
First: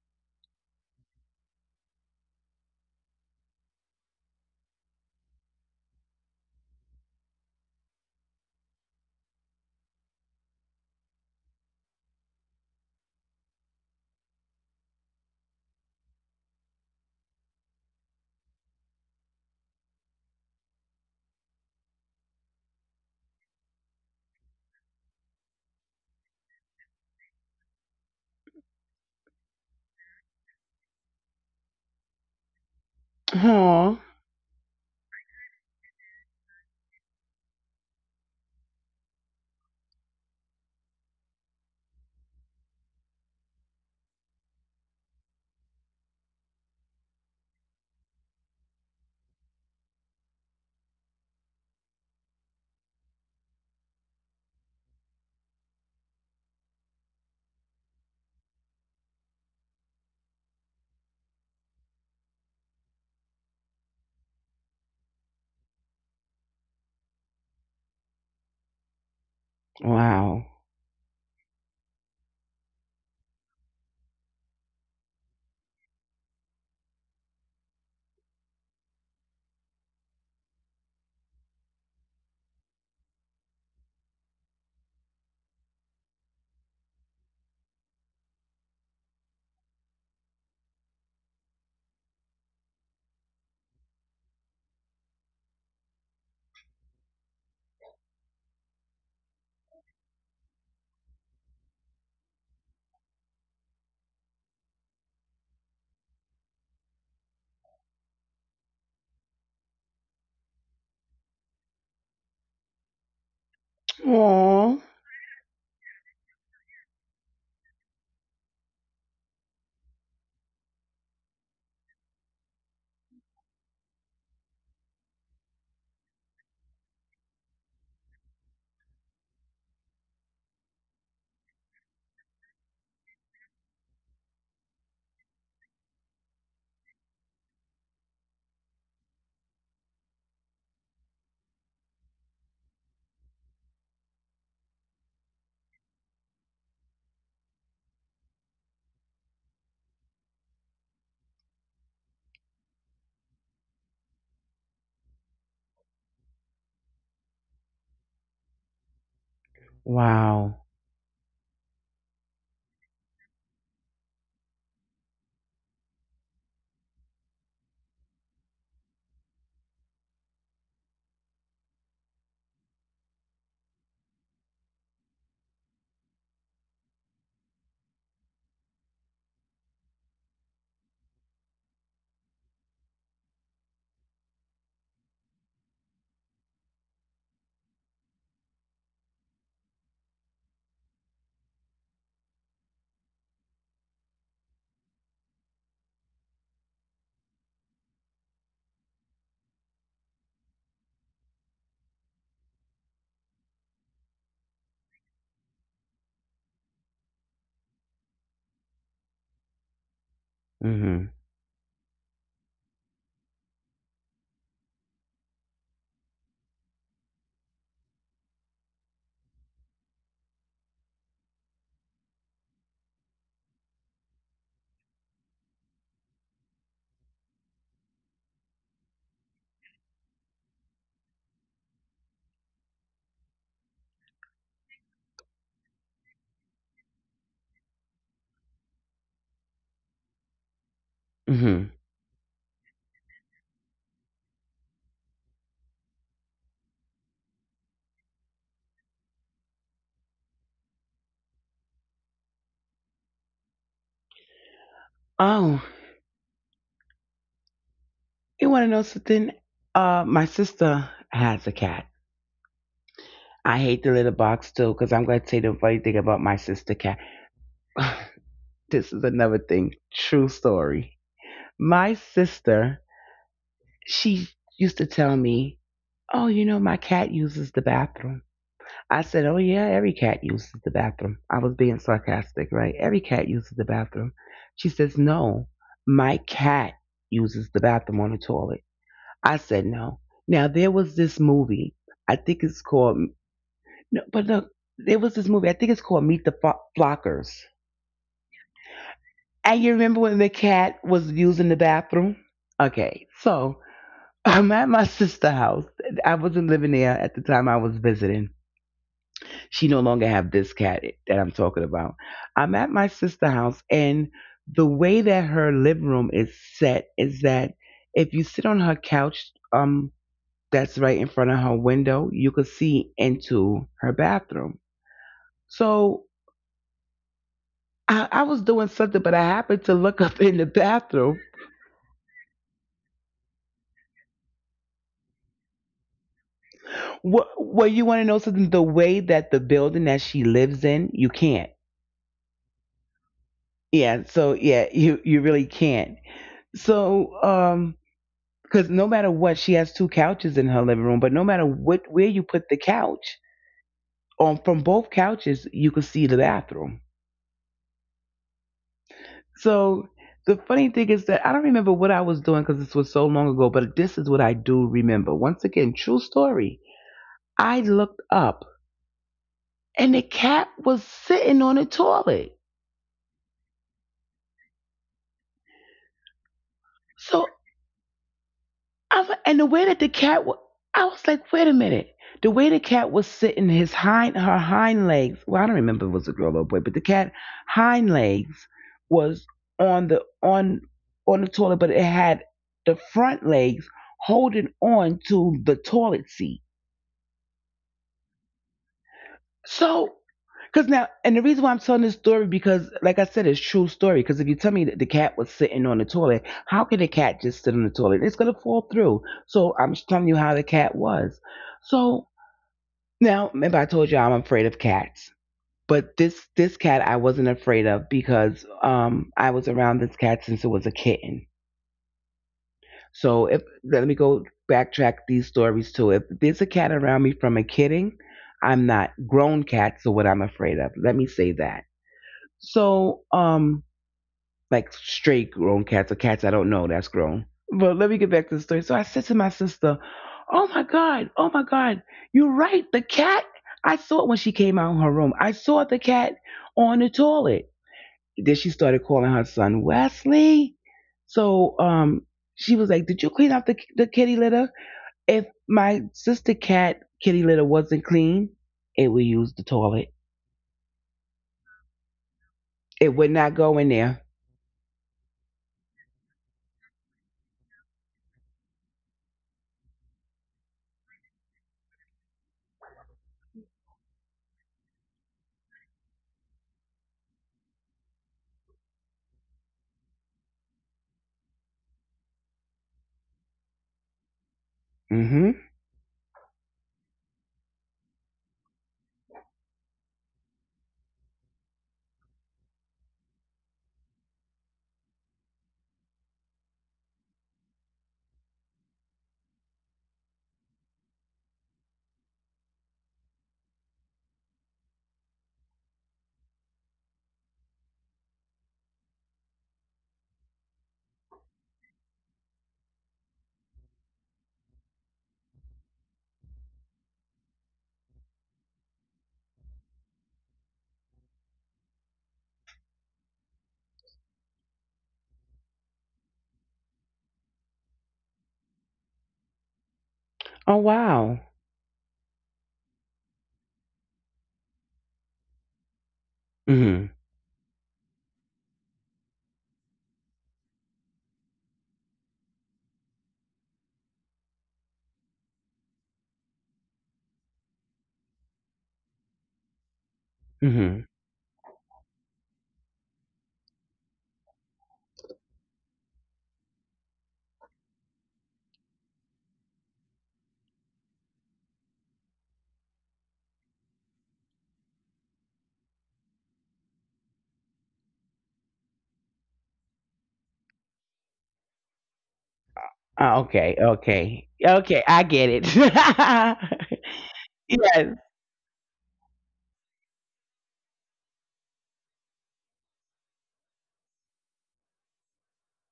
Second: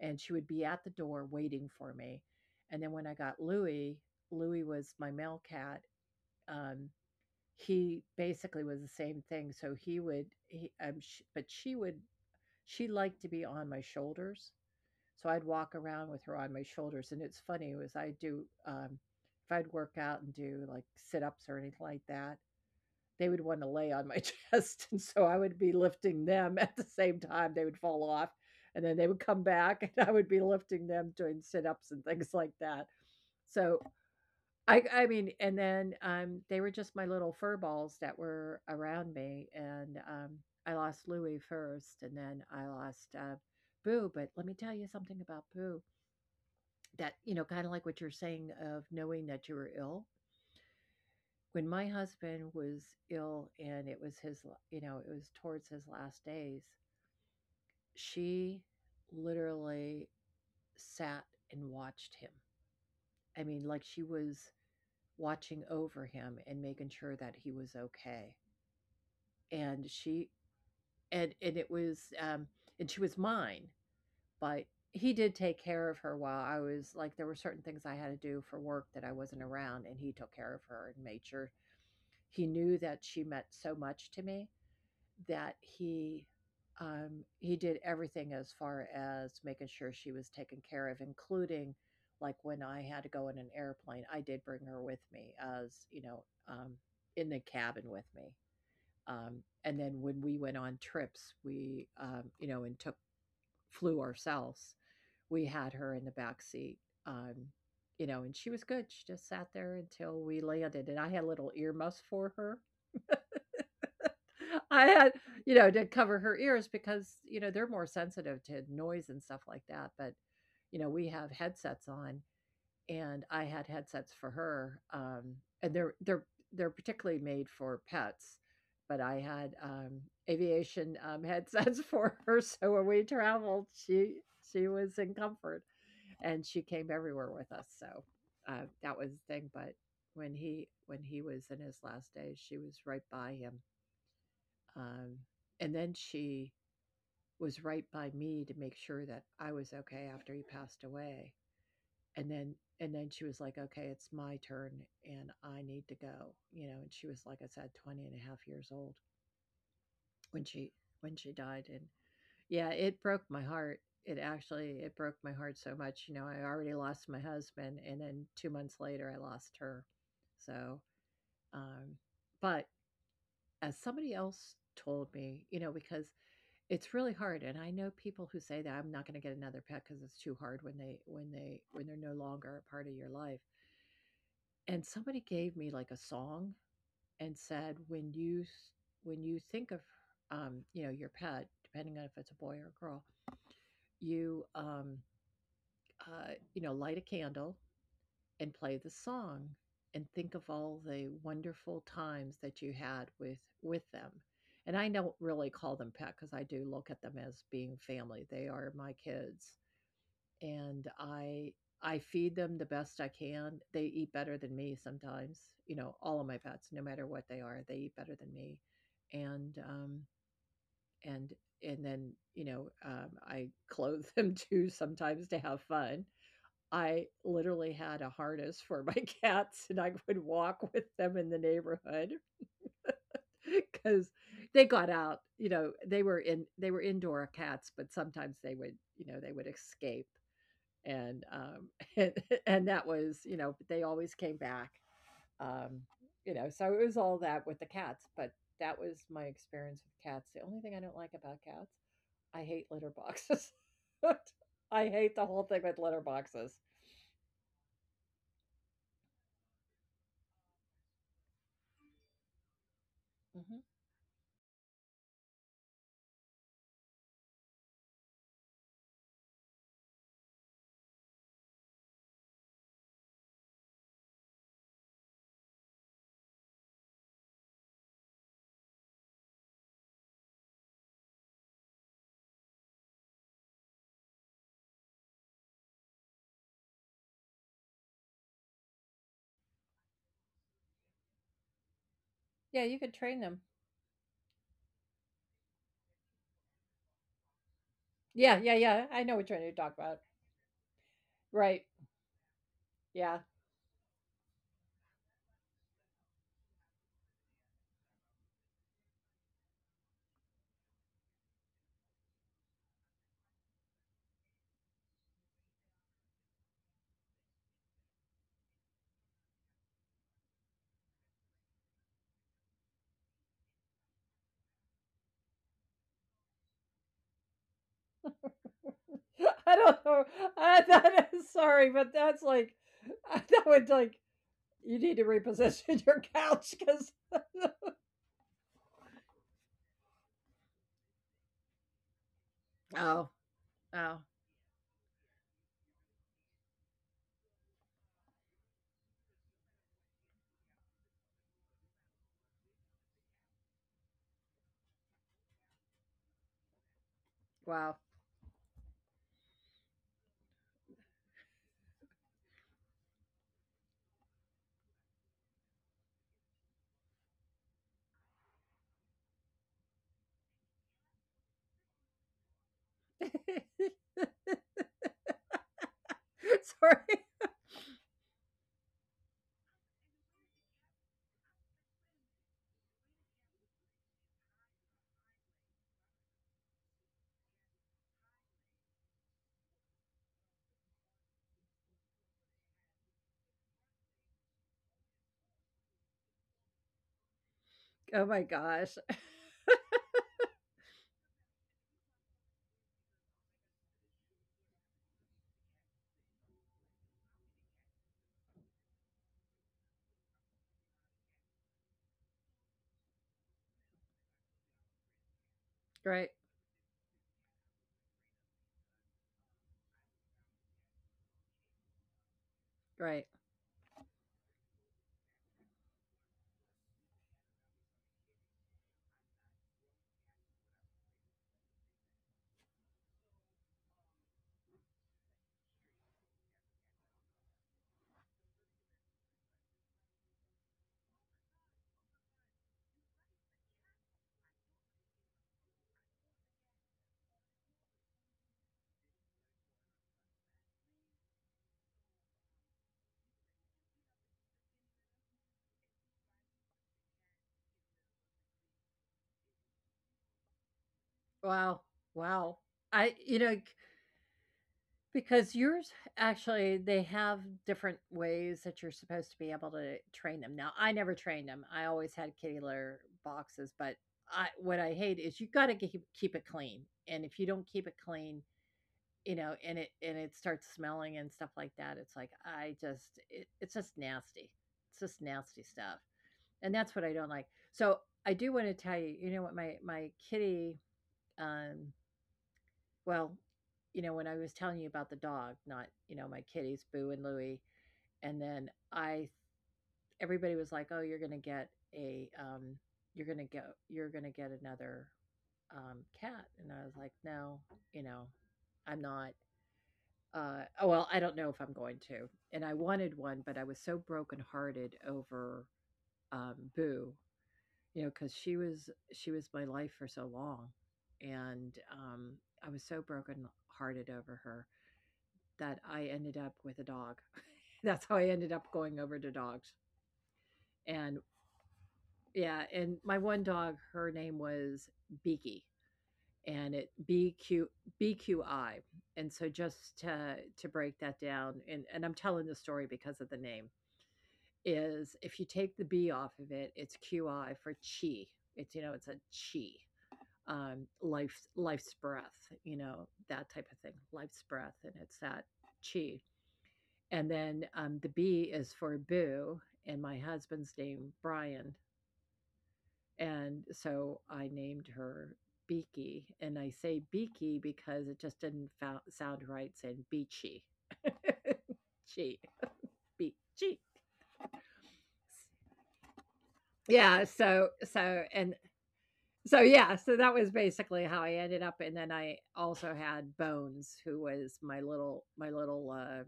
B: and she would be at the door waiting for me. And then when I got Louie— Louie was my male cat, um, he basically was the same thing. So he would— he, sh but she would— she liked to be on my shoulders, so I'd walk around with her on my shoulders. And it's funny was I'd do, if I'd work out and do like sit-ups or anything like that, they would want to lay on my chest, and so I would be lifting them. At the same time, they would fall off, and then they would come back, and I would be lifting them doing sit-ups and things like that. So
A: Aw.
B: I mean, and then, they were just my little fur balls that were around me. And, I lost Louie first, and then I lost, Boo. But let me tell you something about Boo. That, you know, kinda like what you're saying of knowing that you were ill. When my husband was ill and it was his, you know, it was towards his last days, she literally sat and watched him. I mean, like, she was watching over him and making sure that he was okay. And she—
A: Wow.
B: and it was, and she was mine, but he did take care of her while I was— like, there were certain things I had to do for work that I wasn't around, and he took care of her and made sure— he knew that she meant so much to me that he did everything as far as making sure she was taken care of, including like when I had to go in an airplane, I did bring her with me, as you know, in the cabin with me. Um, and then when we went on trips, we, you know, and took— flew ourselves. We had her in the back seat, um, you know, and she was good. She just sat there until we landed, and I had little ear muffs for her. I
A: Aw.
B: had, you know, to cover her ears because, you know, they're more sensitive to noise and stuff like that. But, you know, we have headsets on, and I had headsets for her, and they're they're particularly made for pets, but I had, aviation, headsets for her. So when we traveled, she was in comfort, and she came everywhere with us. So, that was the thing. But when he was in his last days, she was right by him. Um, and then she was right by me to make sure that I was okay after he passed away. And then— she was like, "Okay, it's my turn and I need to go." You know, and she was, like I said, 20 and a half years old when she
A: Wow.
B: when she died. And yeah, it broke my heart. It actually— it broke my heart so much. You know, I already lost my husband, and then 2 months later I lost her. So, um but as somebody else told me, you know, because it's really hard. And I know people who say that I'm not gonna get another pet because it's too hard when they when they when they're no longer a part of your life. And somebody gave me, like, a song and said, "When you— when you think of, you know, your pet, depending on if it's a boy or a girl, you, you know, light a candle and play the song and think of all the wonderful times that you had with— with them." And I don't really call them pet because I do look at them as being family. They are my kids, and
A: Mm-hmm.
B: I— I feed them the best I can. They eat better than me sometimes. You know, all of my pets, no matter what they are, they eat better than me. And um and and then, I clothe them too sometimes to have fun. I literally had a harness for my cats and I would walk with them in the neighborhood because they got out, you know, they were indoor cats, but sometimes they would, you know, they would escape and
A: Mm-hmm.
B: and, and that was, you know, but they always came back. um you know, so it was all that with the cats. But that was my experience with cats. The only thing I don't like about cats, I hate litter boxes. I hate the whole thing with
A: Oh,
B: litter boxes.
A: you want to know something? My sister has a cat.
B: Hmm.
A: I hate the litter box too, because I'm going to tell you the funny thing about my sister cat. This is another thing. True story. My sister, she used to tell me, oh, you know, my cat uses the bathroom. I said, oh, yeah, every cat uses the bathroom. I was being sarcastic, right? Every cat uses the bathroom. She says, no, my cat uses the bathroom on the toilet. I said, no. Now, there was this movie. I think
B: Yeah, you
A: it's
B: could
A: called,
B: train them.
A: no, but look, there was this movie. I think it's called Meet the Flockers.
B: Yeah, yeah, yeah, I know which one you're talking
A: And
B: about.
A: you remember when the cat was
B: Right.
A: using the bathroom?
B: Yeah.
A: Okay, so I'm at my sister's house. I wasn't living there at the time, I was visiting. She no longer have this cat that I'm talking about. I'm at my sister's house, and the way that her living room is set is that if you sit on her couch, that's right in front of her window, you could see into her bathroom. So I was doing something, but I
B: I don't
A: happened to
B: know.
A: look up in the bathroom.
B: Sorry, but that's like, I that would like you need to reposition your couch, because.
A: What, you want to know something? The way that the building that she lives in, you can't.
B: Oh. Oh,
A: Yeah. So yeah, you really can't. So because no matter what, she has two couches in her living room. But no matter what, where you put the couch, from both couches you could see the bathroom.
B: wow.
A: So the funny thing is that I don't remember what I was doing because this was so long ago. But this is what I do remember. Once again, true story. I looked up and the cat was sitting on the toilet.
B: Sorry.
A: So and the way that the cat, wa- I was like, wait a minute. The way the cat was sitting, her hind legs. Well, I don't remember if it was a girl or a boy, but the cat hind legs was on the on on the toilet, but it had the front legs holding on to the toilet seat.
B: Oh my gosh.
A: So, because now, and the reason why I'm telling this story because, like I said, it's true story. Because if you tell me that the cat was sitting on the toilet, how can a cat just sit on the toilet? It's gonna fall through. So I'm just telling you how the cat was. So now, remember I told you I'm afraid of cats,
B: Right.
A: but this cat I wasn't afraid of because I was around this cat since it was a kitten.
B: Right.
A: So if let me go backtrack these stories too. If there's a cat around me from a kitten, I'm not grown cats are what I'm afraid of. Let me say that. So, like straight grown cats or cats I don't know that's grown. But let me get back to the story. So I said to my sister, oh my God, oh my God, you're right. The cat, I saw it when she came out of her room. I saw the cat on the toilet. Then she started calling her son Wesley. So she was like, did you clean out the kitty litter? If my sister cat kitty litter wasn't clean, it would use the toilet.
B: Wow. Wow. I, you
A: It
B: know,
A: would not go in there.
B: because yours actually, they have different ways that you're supposed to be able to train them. Now, I never trained them. I always had kitty litter boxes, but what I hate is you got to keep it clean. And if you don't keep it clean, you know, and it starts smelling and stuff like that, it's like, it's just nasty. It's just nasty
A: Mm-hmm.
B: stuff. And that's what I don't like. So I do want to tell you, you know what my kitty, um, well, you know, when I was telling you about the dog, not, you know, my kitties Boo and Louie, and then I, everybody was like, oh, you're gonna get a, you're gonna go, you're gonna get another, cat, and I was like, no, you know, I'm not. Oh well, I don't know if I'm going to. And I wanted one, but I was so brokenhearted over, Boo, you know, because she was my life for so long, and I was so broken hearted over her that I ended up with a dog. That's how I ended up going over to dogs.
A: Oh
B: And
A: wow.
B: yeah, and my one dog, her name was Beaky, and it B
A: Mm-hmm.
B: Q, B Q I, and so just to break that down, and I'm telling the story because of the name is if you take the B off of it, it's Qi, for Chi. It's, you know, it's a Chi,
A: Mm-hmm.
B: life's breath, you know, that type of thing, life's breath, and it's that Chi. And then, the B is for Boo, and my husband's name Brian, and so I named her Beaky, and I say Beaky because it just didn't sound right saying Beachy, Chi,
A: Ah,
B: Beachy.
A: okay. Okay. Okay. I get it.
B: Yeah, so so
A: Yes,
B: and So yeah, so that was basically how I ended up. And then I also had Bones, who was my little,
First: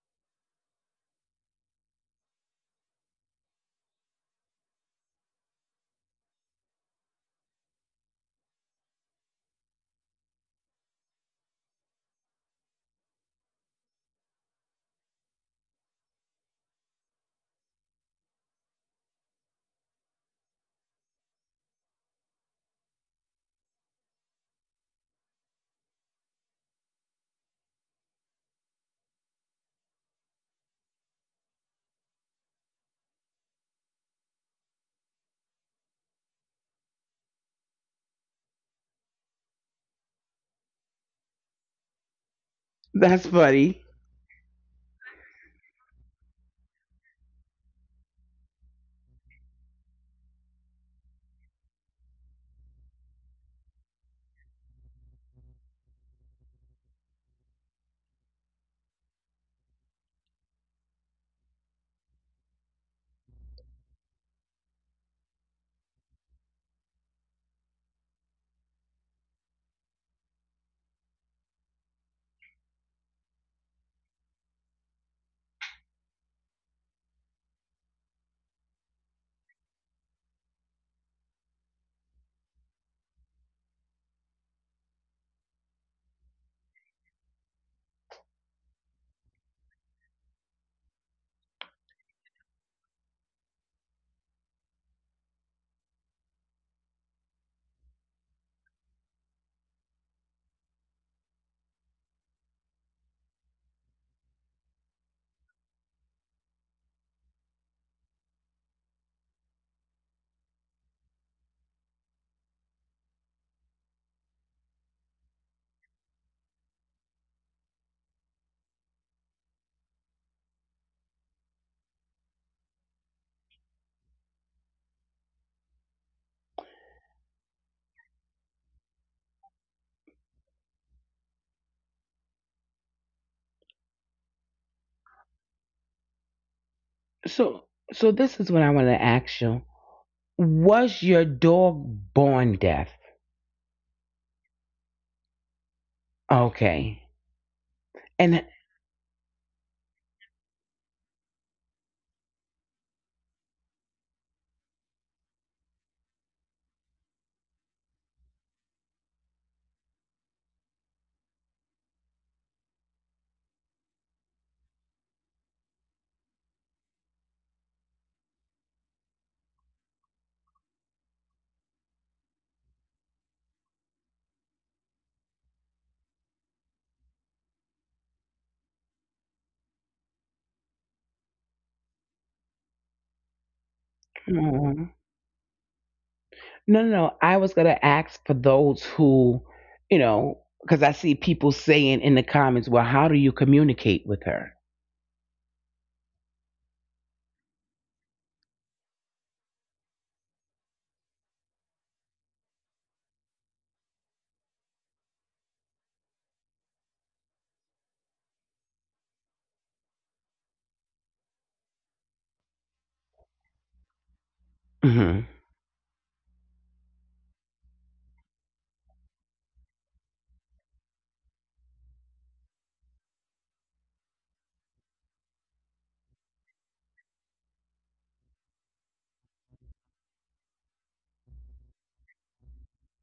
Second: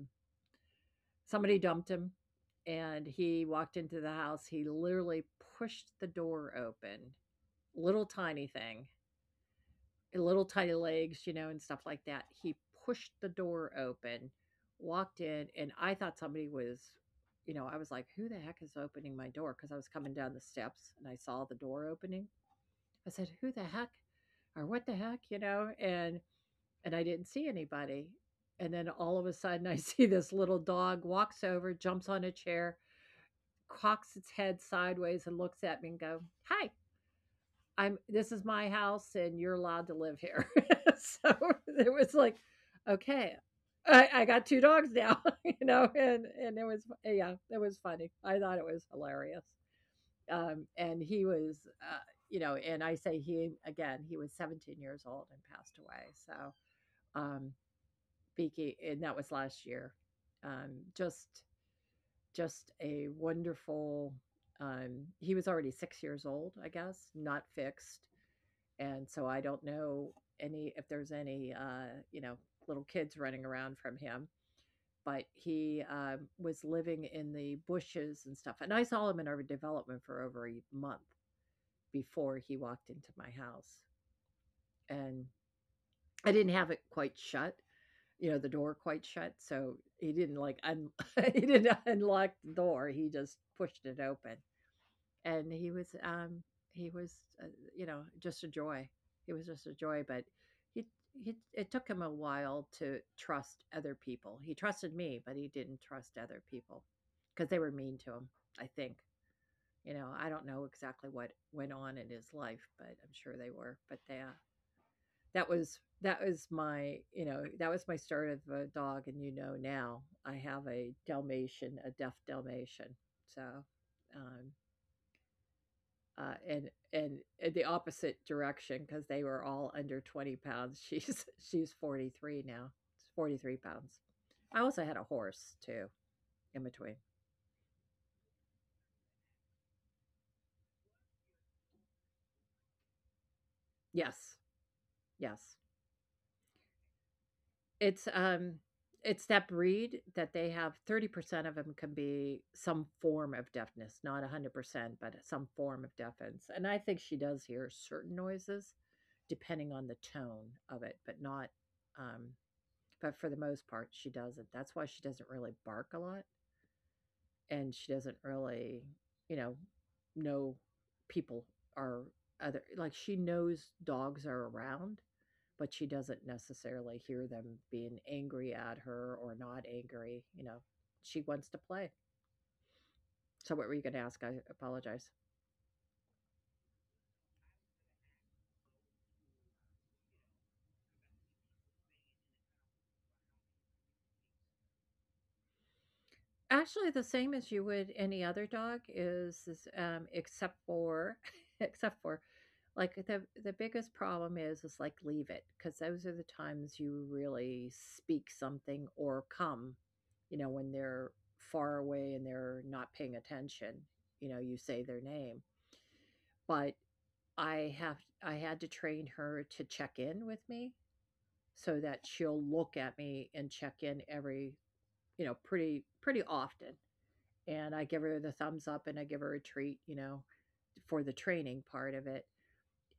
B: somebody dumped him, and he walked into the house, he literally pushed the door open. Little tiny thing, little tiny legs, you know, and stuff like that. He pushed the door open, walked in, and I thought somebody was, you know, I was like, "Who the heck is opening my door?" Because I was coming down the steps and I saw the door opening. I said, "Who the heck or what the heck, you know?" And I didn't see anybody. And then all of a sudden, I see this little dog walks over, jumps on a chair, cocks its head sideways and looks at me and go, "Hi, I'm this is my house and you're allowed to live here." So it was like,
A: that's
B: okay,
A: funny.
B: I got two dogs now. You know, and it was, yeah, it was funny. I thought it was hilarious. And he was, you know, and I say he again, he was 17 years old and passed away. So, um, and that was last year. Um, just just a wonderful. He was already six years old, I guess, not fixed, and so I don't know, any if there's any, you know, little kids running around from him. But he, was living in the bushes and stuff, and I saw him in our development for over a month before he walked into my house, and I didn't have it quite shut, you know, the door quite shut, so he didn't, like, un he didn't unlock the door, he just pushed it open, and he was, uh, you know, just a joy. He was just a joy, but he he it took him a while to trust other people. He trusted me, but he didn't trust other people, because they were mean to him, I think, you know, I don't know exactly what went on in his life, but I'm sure they were, but, yeah. That was my, you know, that was my start of a dog. And you know, now I have a Dalmatian, a deaf Dalmatian. So, um, and in the opposite direction, because they were all under 20 pounds. She's 43 now. It's 43 pounds. I also had a horse too, in between.
A: So, so this is what I want to ask you. Was your dog born deaf?
B: Yes, yes.
A: Okay.
B: It's,
A: And
B: um it's that breed that they have 30% of them can be some form of deafness, not 100%, but some form of deafness, and I think she does hear certain noises depending on the tone of it, but not, um but for the most part, she doesn't. That's why she doesn't really bark a lot, and she doesn't really, you know, people are other, like, she knows dogs are around, but she doesn't necessarily hear them being angry at her or not angry. You know, she wants to play. So, what were you going to ask? I
A: mm,
B: apologize.
A: no, no, no. I was gonna ask for those who, you know, because I see people saying in the comments, "Well, how do you communicate with her?"
B: Actually, the same as you would any other dog, is except for, except for, like, the biggest problem is like leave it, because those are the times you really speak something or come, you know, when they're far away and they're not paying attention. You know, you say their
A: Mm-hmm.
B: name, but I had to train her to check in with me, so that she'll look at me and check in every, you know, pretty often. And I give her the thumbs up and I give her a treat, you know, for the training part of it.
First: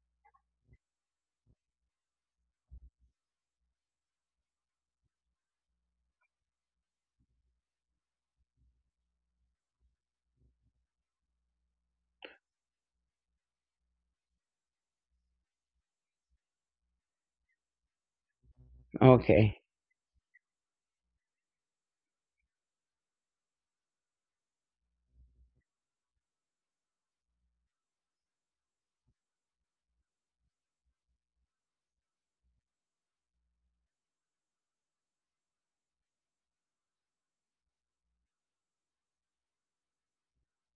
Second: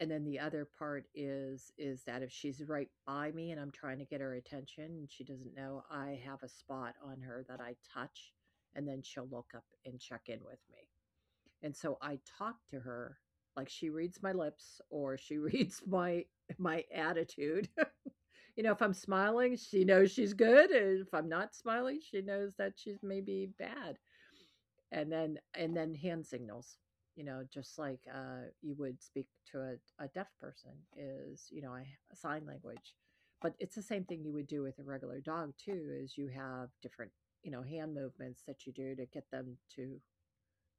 B: And then the other part is that if she's right by me and I'm trying to get her attention and she doesn't know, I have a spot on her that I touch, and then she'll look up and check in with me. And so I talk to her like she reads my lips, or she reads my my attitude. You know, if I'm smiling,
A: Okay.
B: she knows she's good. And if I'm not smiling, she knows that she's maybe bad. And then hand signals, you know, just like, you would speak to a deaf person, is, you know, I, sign language. But it's the same thing you would do with a regular dog too, is you have different, you know, hand movements that you do to get them to,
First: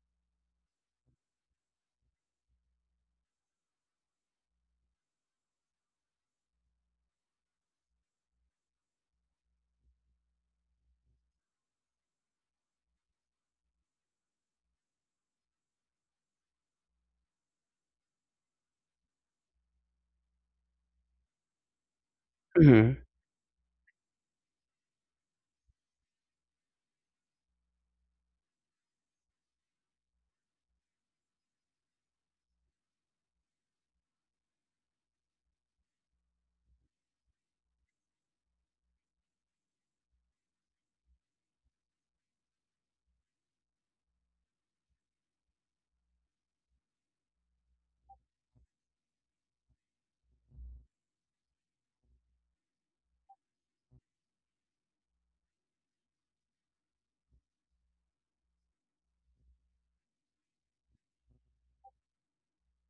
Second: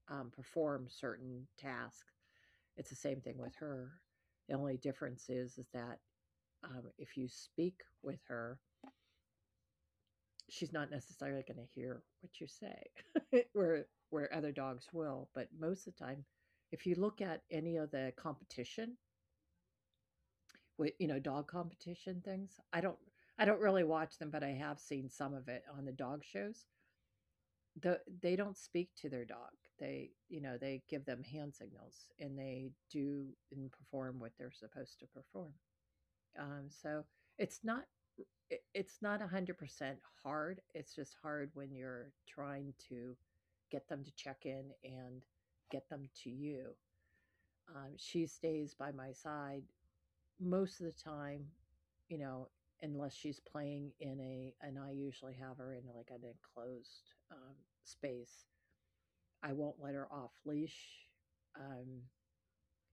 B: perform certain tasks. It's the same thing with her. The only difference is that, if you speak with her, she's not necessarily going to hear what you say, where other dogs will. But most of the time, if you look at any of the competition, with, you know, dog competition things,
A: Mm-hmm.
B: I don't really watch them, but I have seen some of it on the dog shows. They don't speak to their dog. They, you know, they give them hand signals and they do and perform what they're supposed to perform. So it's not it's not 100% hard. It's just hard when you're trying to get them to check in and get them to you. She stays by my side most of the time, you know, unless she's playing in a, and I usually have her in like an enclosed, space. I won't let her off leash, um,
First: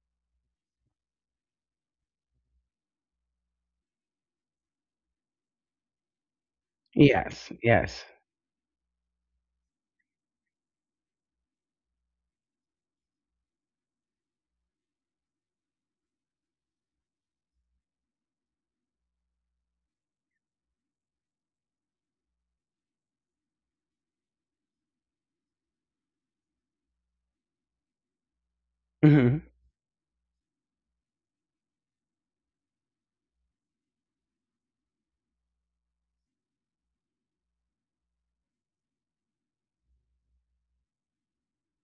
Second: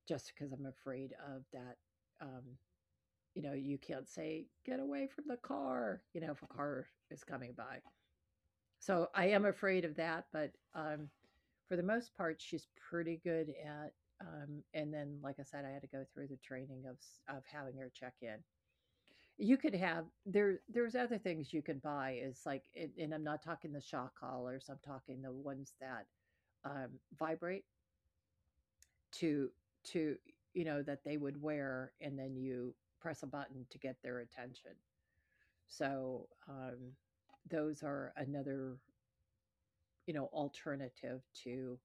B: just because I'm afraid of that. Um, you know, you can't say, get away from the car, you know, if a car is
A: Yes,
B: coming by.
A: yes.
B: So I am afraid of that. But, for the most part, she's pretty good at. And then, like I said, I had to go through the training of having her check in. You could have there. There's other things you could buy. Is like, and I'm not talking the shock collars. I'm talking the ones that um, vibrate
A: Mhm.
B: to to you know that they would wear and then you press a button to get their attention, so those are another you know alternative to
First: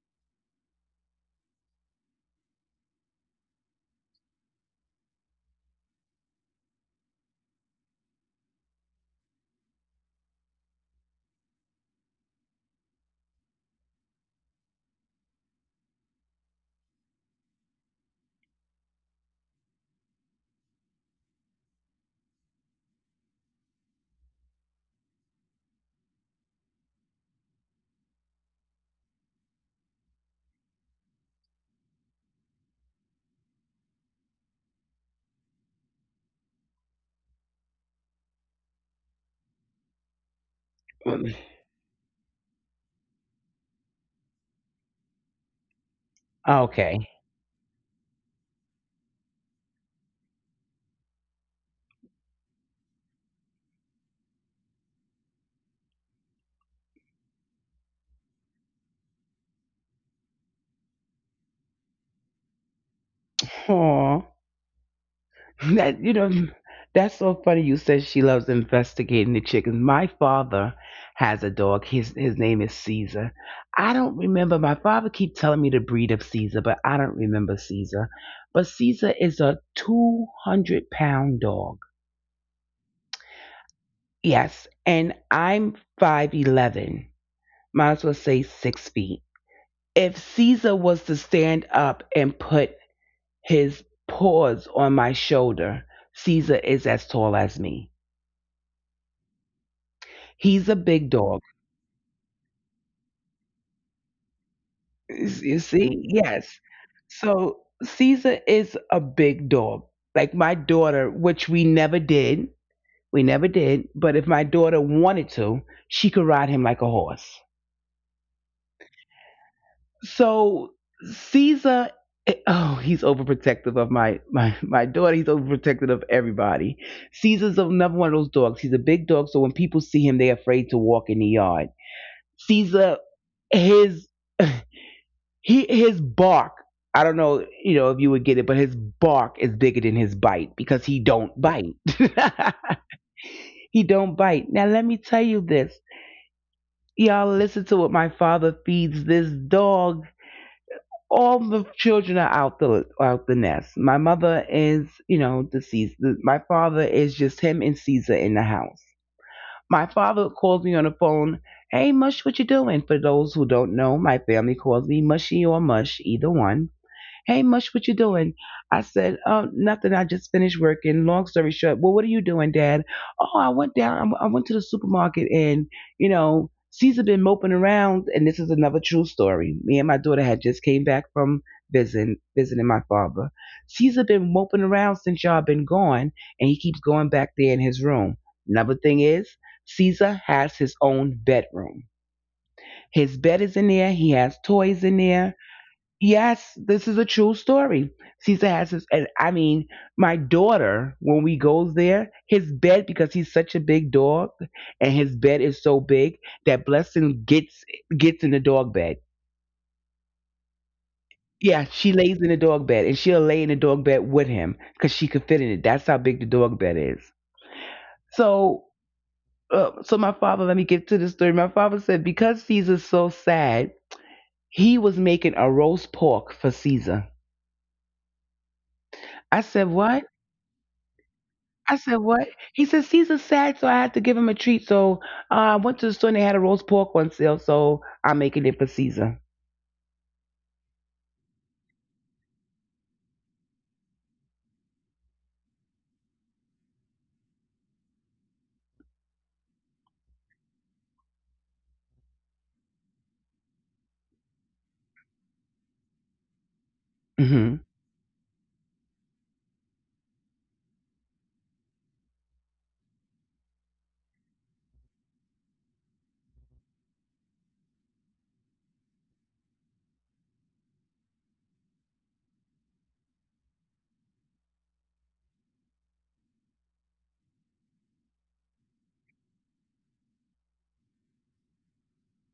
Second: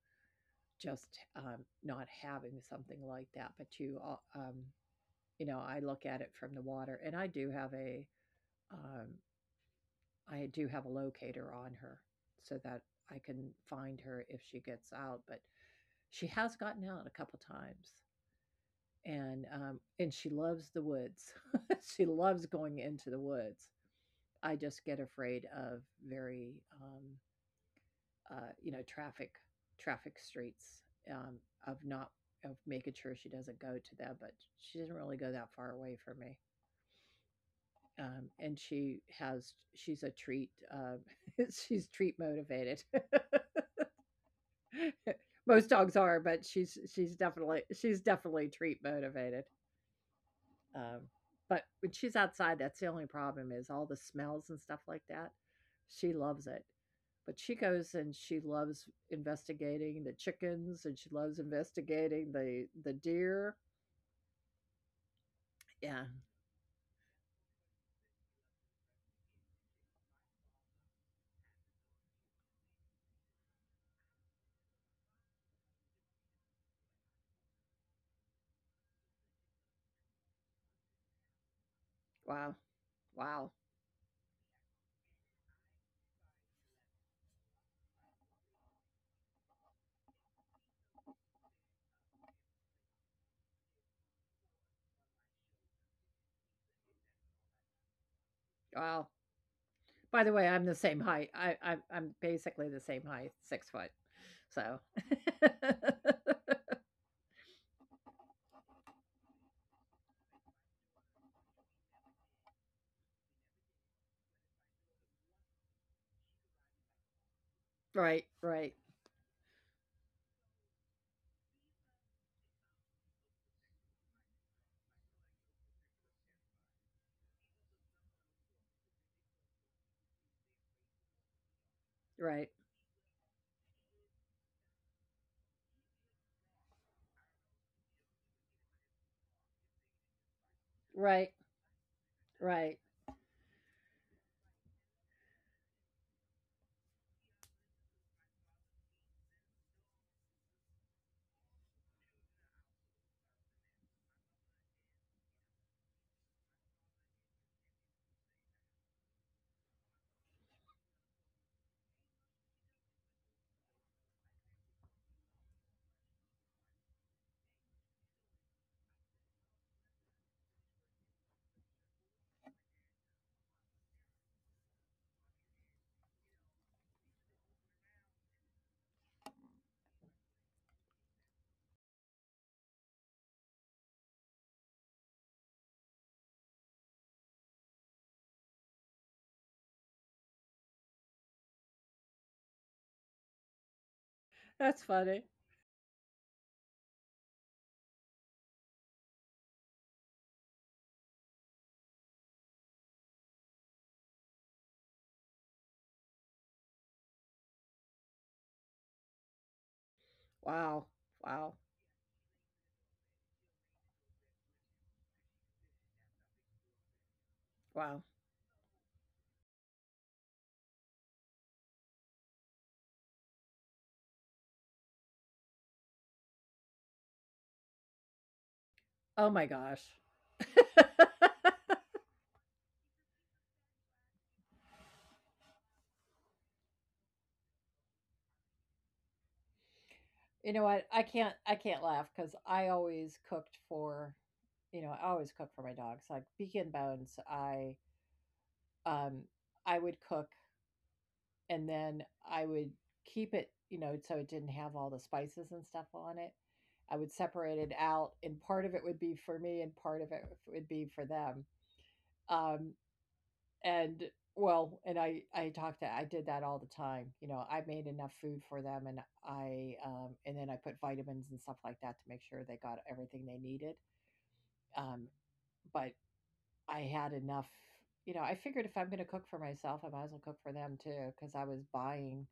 B: just not having something like that but you know, I look at it from the water and I do have a um, I do have a locator on her so that I can find her if she gets out. But she has gotten out a couple times. And she loves the woods. She loves going into the woods. I just get afraid of very, um, you know, traffic, streets, um, of not of making sure she doesn't go to them, but she doesn't really go that far away from me. And she's a treat,
A: Mm,
B: she's treat motivated. Most dogs are, but
A: okay.
B: she's definitely treat motivated. Um, but when she's outside, that's the only problem, is all the smells and stuff like that. She loves it. But she goes and she loves investigating the chickens, and she loves investigating the deer.
A: Aw. That
B: Yeah.
A: you know, that's so funny. You said she loves investigating the chickens. My father has a dog. His name is Caesar. I don't remember. My father keep telling me the breed of Caesar, but I don't remember Caesar. But Caesar is a 200-pound dog.
B: Wow. Wow.
A: Yes, and I'm 5'11". Might as well say 6 feet. If Caesar was to stand up and put his paws on my shoulder. Caesar is as tall as me.
B: Wow. By the way, I'm
A: He's
B: the
A: a
B: same
A: big
B: height.
A: dog.
B: I'm basically the same height, 6 foot. So
A: S- You see? Yes. So Caesar is a big dog. Like my daughter, which we never did. We never did. But if my daughter wanted to, she could ride him like a horse.
B: Right, right,
A: So Caesar, oh, he's overprotective of my daughter. He's overprotective of everybody. Caesar's another one of those dogs. He's a big dog, so when people see him, they're afraid to walk in the yard.
B: right,
A: Caesar, his his bark. I don't know, you know, if you would get it, but his bark is bigger than his bite because he don't
B: right,
A: bite.
B: right.
A: He don't bite. Now let me tell you this. Y'all listen to what my father feeds this dog. All the children are out the nest. My mother is, you know, deceased. My father is just him and Caesar in the house. My father calls me on the phone. Hey, Mush, what you doing? For those who don't know, my family calls me Mushy or Mush, either one. Hey, Mush, what you doing? I said, oh, nothing. I just finished working. Long story short, well, what are you doing, Dad? Oh, I went down. I went to the supermarket, and you know, Caesar been moping around. And this is another true story. Me and my daughter had just came back from visiting my father. Caesar been moping around since y'all been gone, and he keeps going back there in his room. Another thing is, Caesar has his own bedroom. His bed is in there. He has toys in
B: That's
A: there.
B: funny.
A: Yes, this is a true story. Caesar has his, and I mean, my daughter, when we goes there, his bed, because he's such a big dog, and his bed is so big that Blessing gets in the dog bed.
B: Wow.
A: Yeah,
B: Wow.
A: she lays in the dog bed, and she'll lay in the dog bed with him because she could fit in it. That's how big the dog bed is.
B: Wow.
A: So, so my father, let me get to the story. My father said because Caesar's so sad, he was making a roast pork for Caesar. I
B: Oh
A: said,
B: my
A: "What?"
B: gosh.
A: I said, what? He said, Caesar's sad, so I had to give him a treat. So I went to the store and they had a roast pork on sale, so I'm making it for Caesar.
B: You know what? I can't laugh because I always cooked for, you know, I always cook for my dogs. Like Beacon Bones, um I would cook and then I would keep it, you know, so it didn't have all the spices and stuff on it. I would
A: Hmm.
B: separate it out, and part of it would be for me, and part of it would be for them. Um, and well, and I talked to I did that all the time. You know, I made enough food for them, and I and then I put vitamins and stuff like that to make sure they got everything they needed. um but I had enough. You know, I figured if I'm going to cook for myself, I might as well cook for them too, because I was buying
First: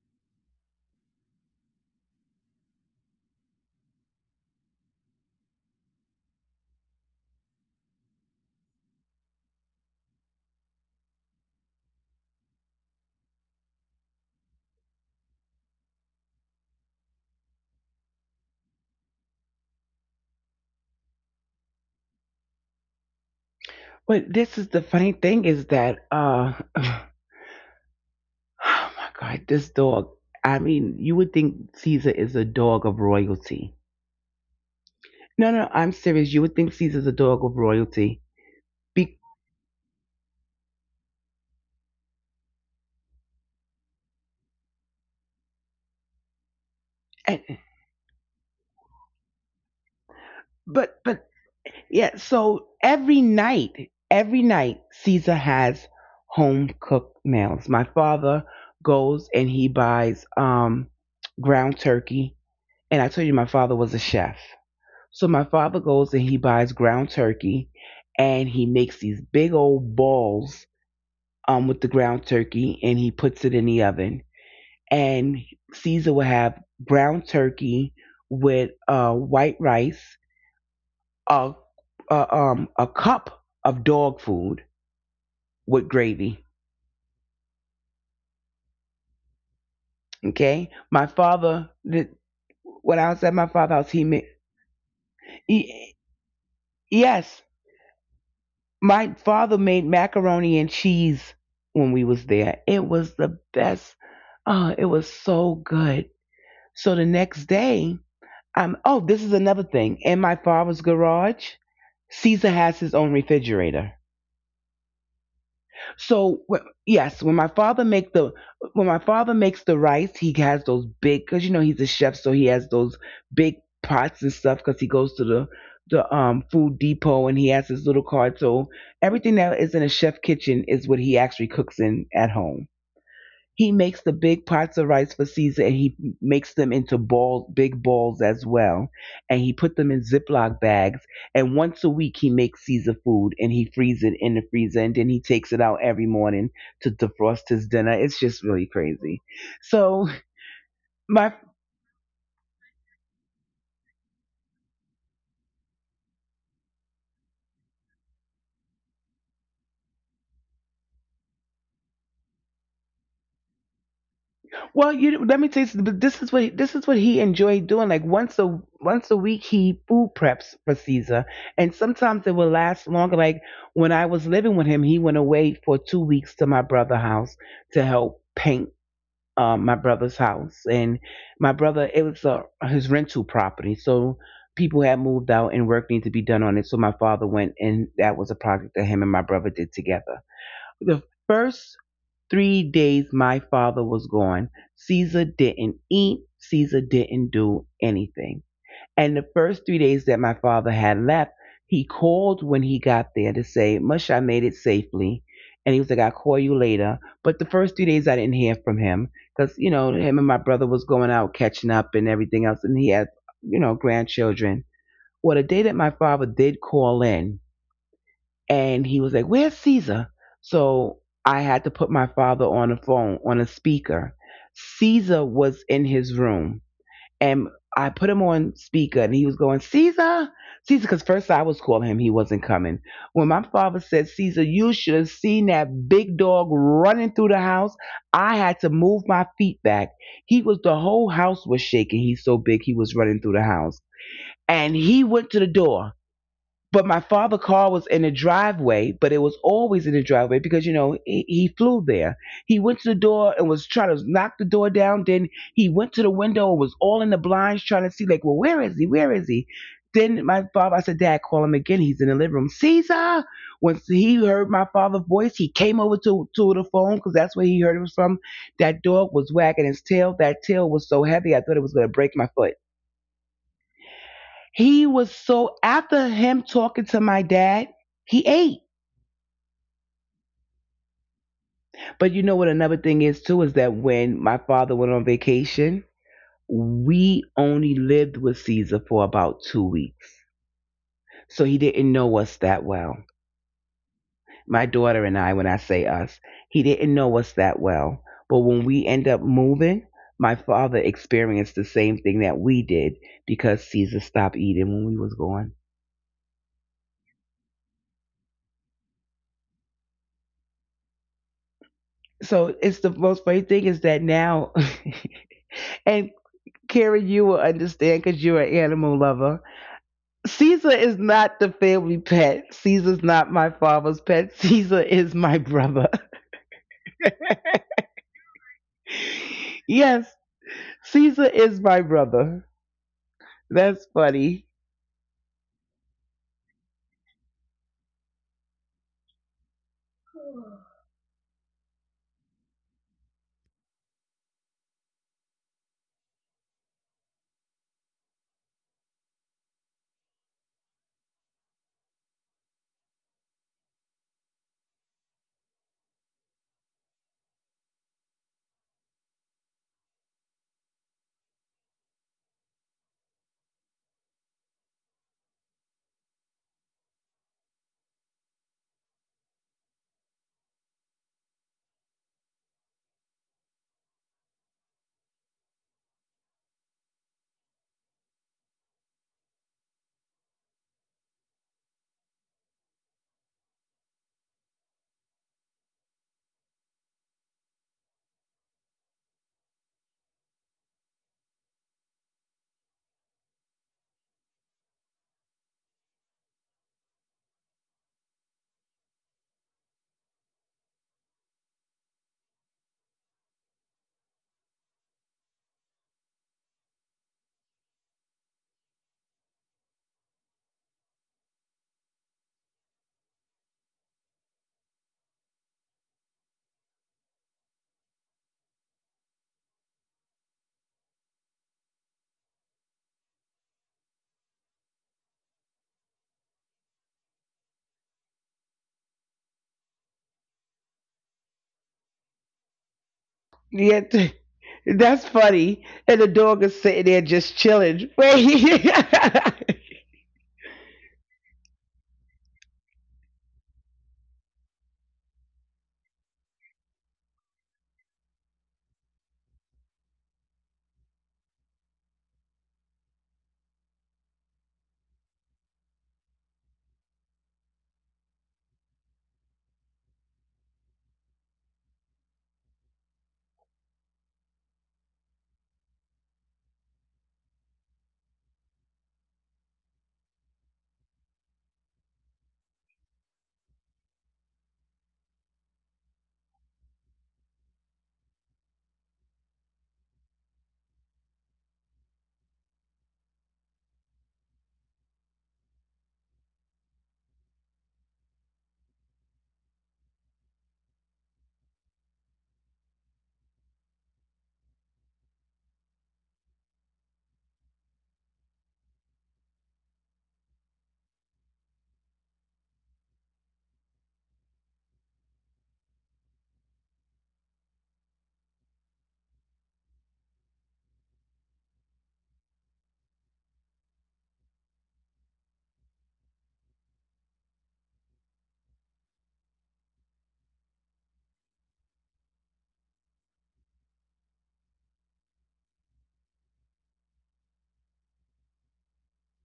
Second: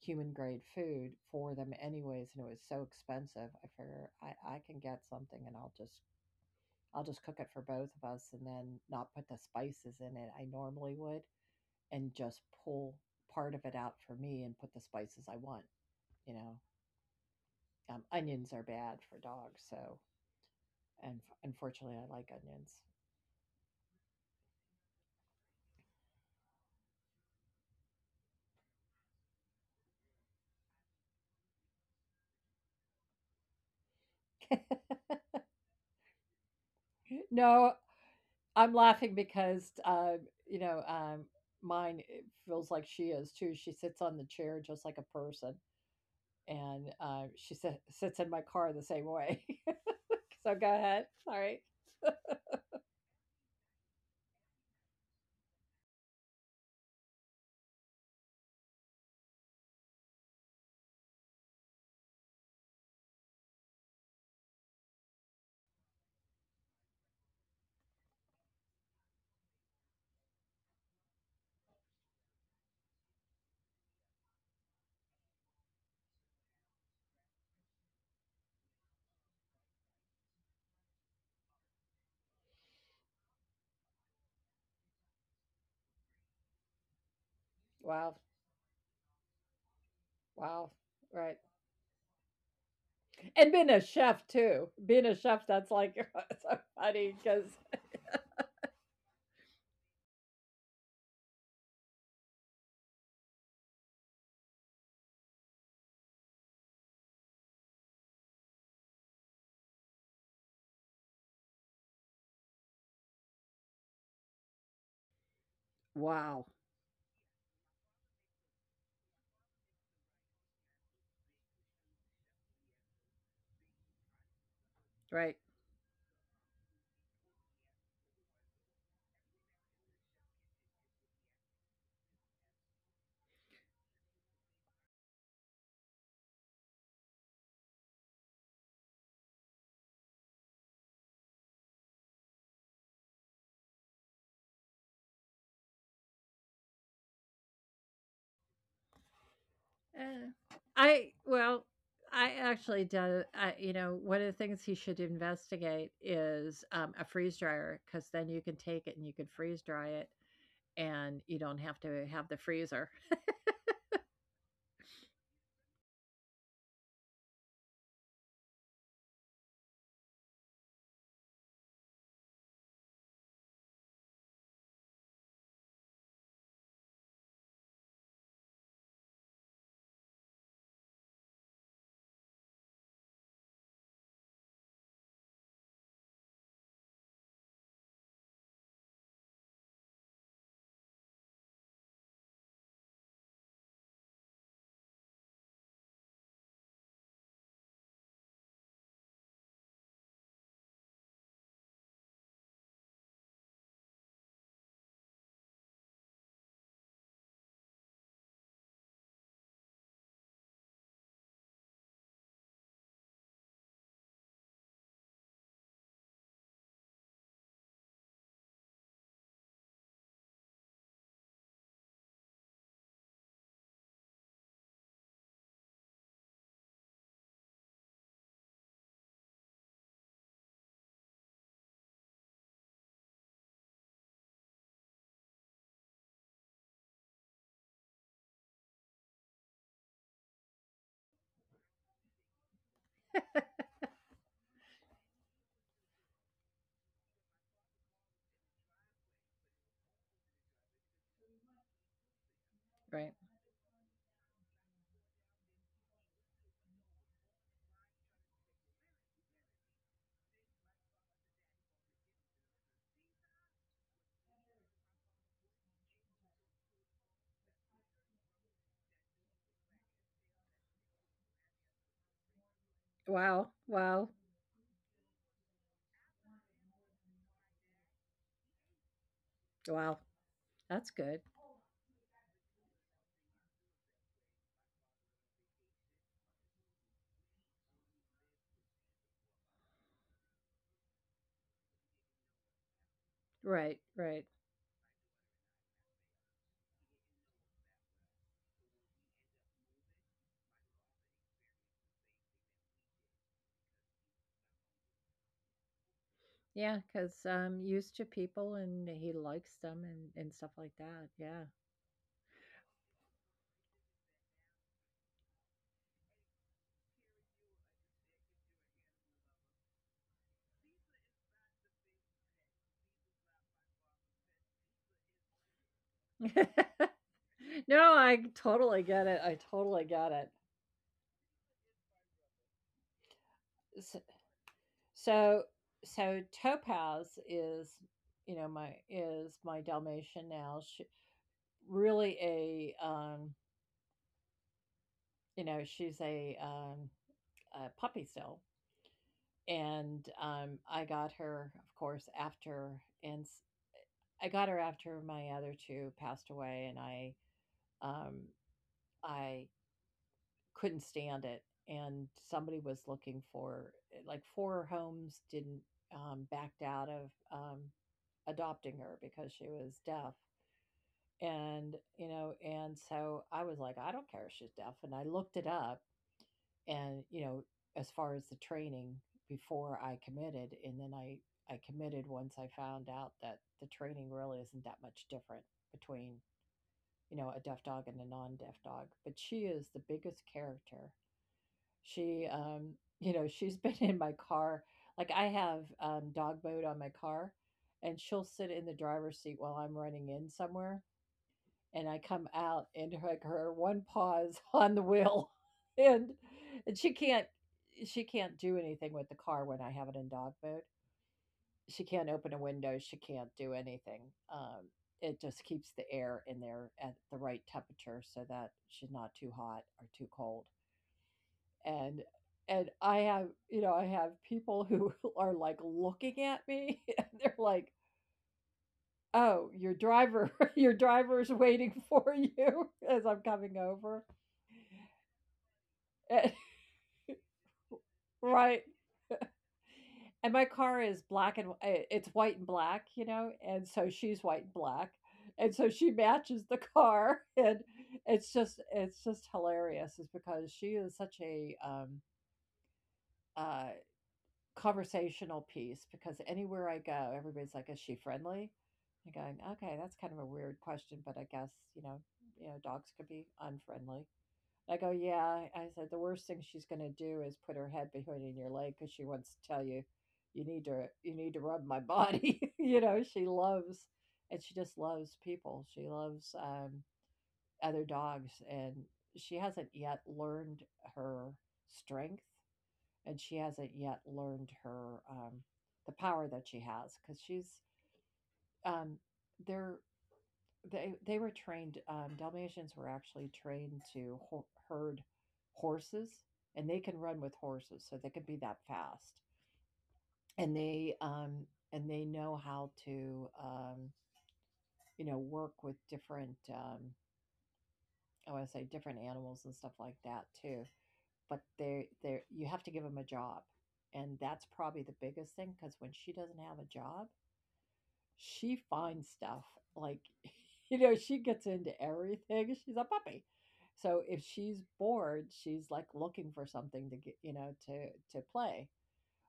B: human grade food for them anyways, and it was so expensive. I figure I can get something and I'll just cook it for both of us, and then not put the spices in it I normally would, and just pull part of it out for me and put the spices I want. You know, onions are bad for dogs, so, and unfortunately, I like onions.
A: But this is the funny thing is that, oh my God, this dog. I mean, you would think Caesar is a dog of royalty. No, no, I'm serious. You would think Caesar's a dog of
B: No,
A: royalty.
B: I'm laughing
A: Be-
B: because you know, mine, it feels like she is too. She sits on the chair just like a person, and she
A: and-
B: sits in my car the same way. So go ahead.
A: but
B: All right.
A: yeah, so every night, Caesar has home cooked meals. My father goes and he buys ground turkey. And I told you my father was a chef. So my father goes and he buys ground turkey and he makes these big old balls with the ground turkey and he puts it in the oven. And Caesar will have ground turkey with white rice a, a cup of dog food with gravy.
B: Wow.
A: Okay,
B: Wow.
A: my
B: Right.
A: father. When I was at my
B: And being a
A: father's house, he made.
B: chef too. Being a chef, that's
A: He,
B: like so funny
A: yes,
B: because
A: my father made macaroni and cheese when we was there. It was the best. Oh, it was so good. So the next day, oh, this is another thing. In my father's garage, Caesar has his own refrigerator. So
B: Wow.
A: yes, when my father make the when my father makes the rice, he has those big because you know he's a chef, so he has those big pots and stuff because he goes to
B: Right.
A: the food depot and he has his little cart. So everything that is in a chef kitchen is what he actually cooks in at home. He makes the big pots of rice for Caesar and he makes them into balls, big balls as well. And he put them in Ziploc bags. And once a week he makes Caesar food and he frees it in the freezer and then he takes it out every morning to defrost his dinner. It's just really crazy. So,
B: Uh, I
A: my.
B: well, I actually do. I, you know, one of the things he should investigate is a freeze dryer, because then you can take it and you can freeze dry it, and you don't have to have the freezer.
A: Well, you let me tell you, but this is what he enjoyed doing. Like once a week, he food preps for Caesar, and sometimes it will last longer. Like when I was living with him, he went away for 2 weeks to my brother's house to help paint my brother's house, and my brother it was his rental property, so people had moved out and work needed to be done on it. So my father went, and that was a project that him and my brother did together. The first 3 days my father was gone. Caesar didn't eat, Caesar didn't do anything. And the first 3 days that my father had left, he called when he got there to say, Mush, I made it safely. And he was like, I'll call you later. But the first 3 days I didn't hear from him because, you know, him and my brother was going out catching up and everything else. And he had, you know, grandchildren. Well, the day that my father did call in, and he was like, "Where's Caesar?" So I had to put my father on a phone on a speaker. Caesar was in his room, and I put him on speaker, and he was going, "Caesar, Caesar," because first I was calling him, he wasn't coming. When my father said, "Caesar, you should have seen that big dog running through the house," I had to move my feet back. He was the whole house was shaking. He's so big, he was running through the house, and he went to the door but my father' car was in the driveway, but it was always in the driveway because you know he flew there. He went to the
B: Right.
A: door and was trying to knock the door down. Then he went to the window and was all in the blinds trying to see, like, well, where is he? Where is he? Then my father, I said, Dad, call him again. He's in the living room. Caesar. Once he heard my father's voice, he came over to the phone because that's where he heard it was from. That dog was wagging his tail. That tail was so heavy, I thought it was gonna break my foot.
B: Wow. Wow.
A: He was so after him talking to my dad, he ate.
B: Wow. That's good.
A: But you know what another thing is too is that when my father went on vacation, we only lived with Caesar for about 2 weeks. So he didn't know us that well.
B: Right. Right.
A: My daughter and I, when I say us, he didn't know us that well. But when we end up moving, my father experienced the same thing that we did because Caesar stopped eating when we was gone.
B: Yeah, because used to people and he likes them and stuff like that. Yeah.
A: So it's the most funny thing is that now and Carrie, you will understand because you're an animal lover. Caesar is not the family pet. Caesar's not my father's pet. Caesar is my brother.
B: No, I totally get it. I totally get
A: Yes, Caesar is my brother. That's
B: it.
A: funny.
B: So so Topaz is, you know, my is my Dalmatian now. She really a you know, she's a puppy still. And I got her, of course, after and s- I got her after my other two passed away, and um I couldn't stand it. And somebody was looking for like four homes didn't backed out of adopting her because she was deaf. And you know, and so I was like, I don't care if she's deaf. And I looked it up, and you know, as far as the training, before I committed. And then I committed once I found out that the training really isn't that much different between, you know, a deaf dog and a non-deaf dog. But she is the biggest character. she, um, you know, she's been in my car. Like I have dog mode on my car, and she'll sit in the driver's seat while I'm running in somewhere, and I come out and her, like her one paw's on the wheel, and and she can't do anything with the car when I have it in dog mode. She can't open a window. She can't do anything. Um, it just keeps the air in there at the right temperature so that she's not too hot or too cold. and and I have, you know, I have people who are like looking at me and they're like, "Oh, your driver, your driver's waiting for you as I'm coming
A: Yet,
B: over."
A: that's funny. And the
B: And-
A: dog is sitting there just chilling.
B: Right. And my car is black and it's white and black, you know, and so she's white and black. And so she matches the car and it's just hilarious, is because she is such a uh conversational piece, because anywhere I go, everybody's like, "Is she friendly?" I'm going, "Okay, that's kind of a weird question, but I guess you know, dogs could be unfriendly." I go, "Yeah." I said, "The worst thing she's going to do is put her head behind your leg because she wants to tell you, you need to rub my body." You know, she loves, and she just loves people. She loves other dogs, and she hasn't yet learned her strength, and she hasn't yet learned her the power that she has, because she's um, they're they were trained Dalmatians were actually trained to herd horses, and they can run with horses, so they can be that fast. And they and they know how to you know, work with different I want to say different animals and stuff like that too. But they, you have to give them a job, and that's probably the biggest thing, because when she doesn't have a job she finds stuff. Like you know, she gets into everything. She's a puppy, so if she's bored, she's like looking for something to get, you know, to play.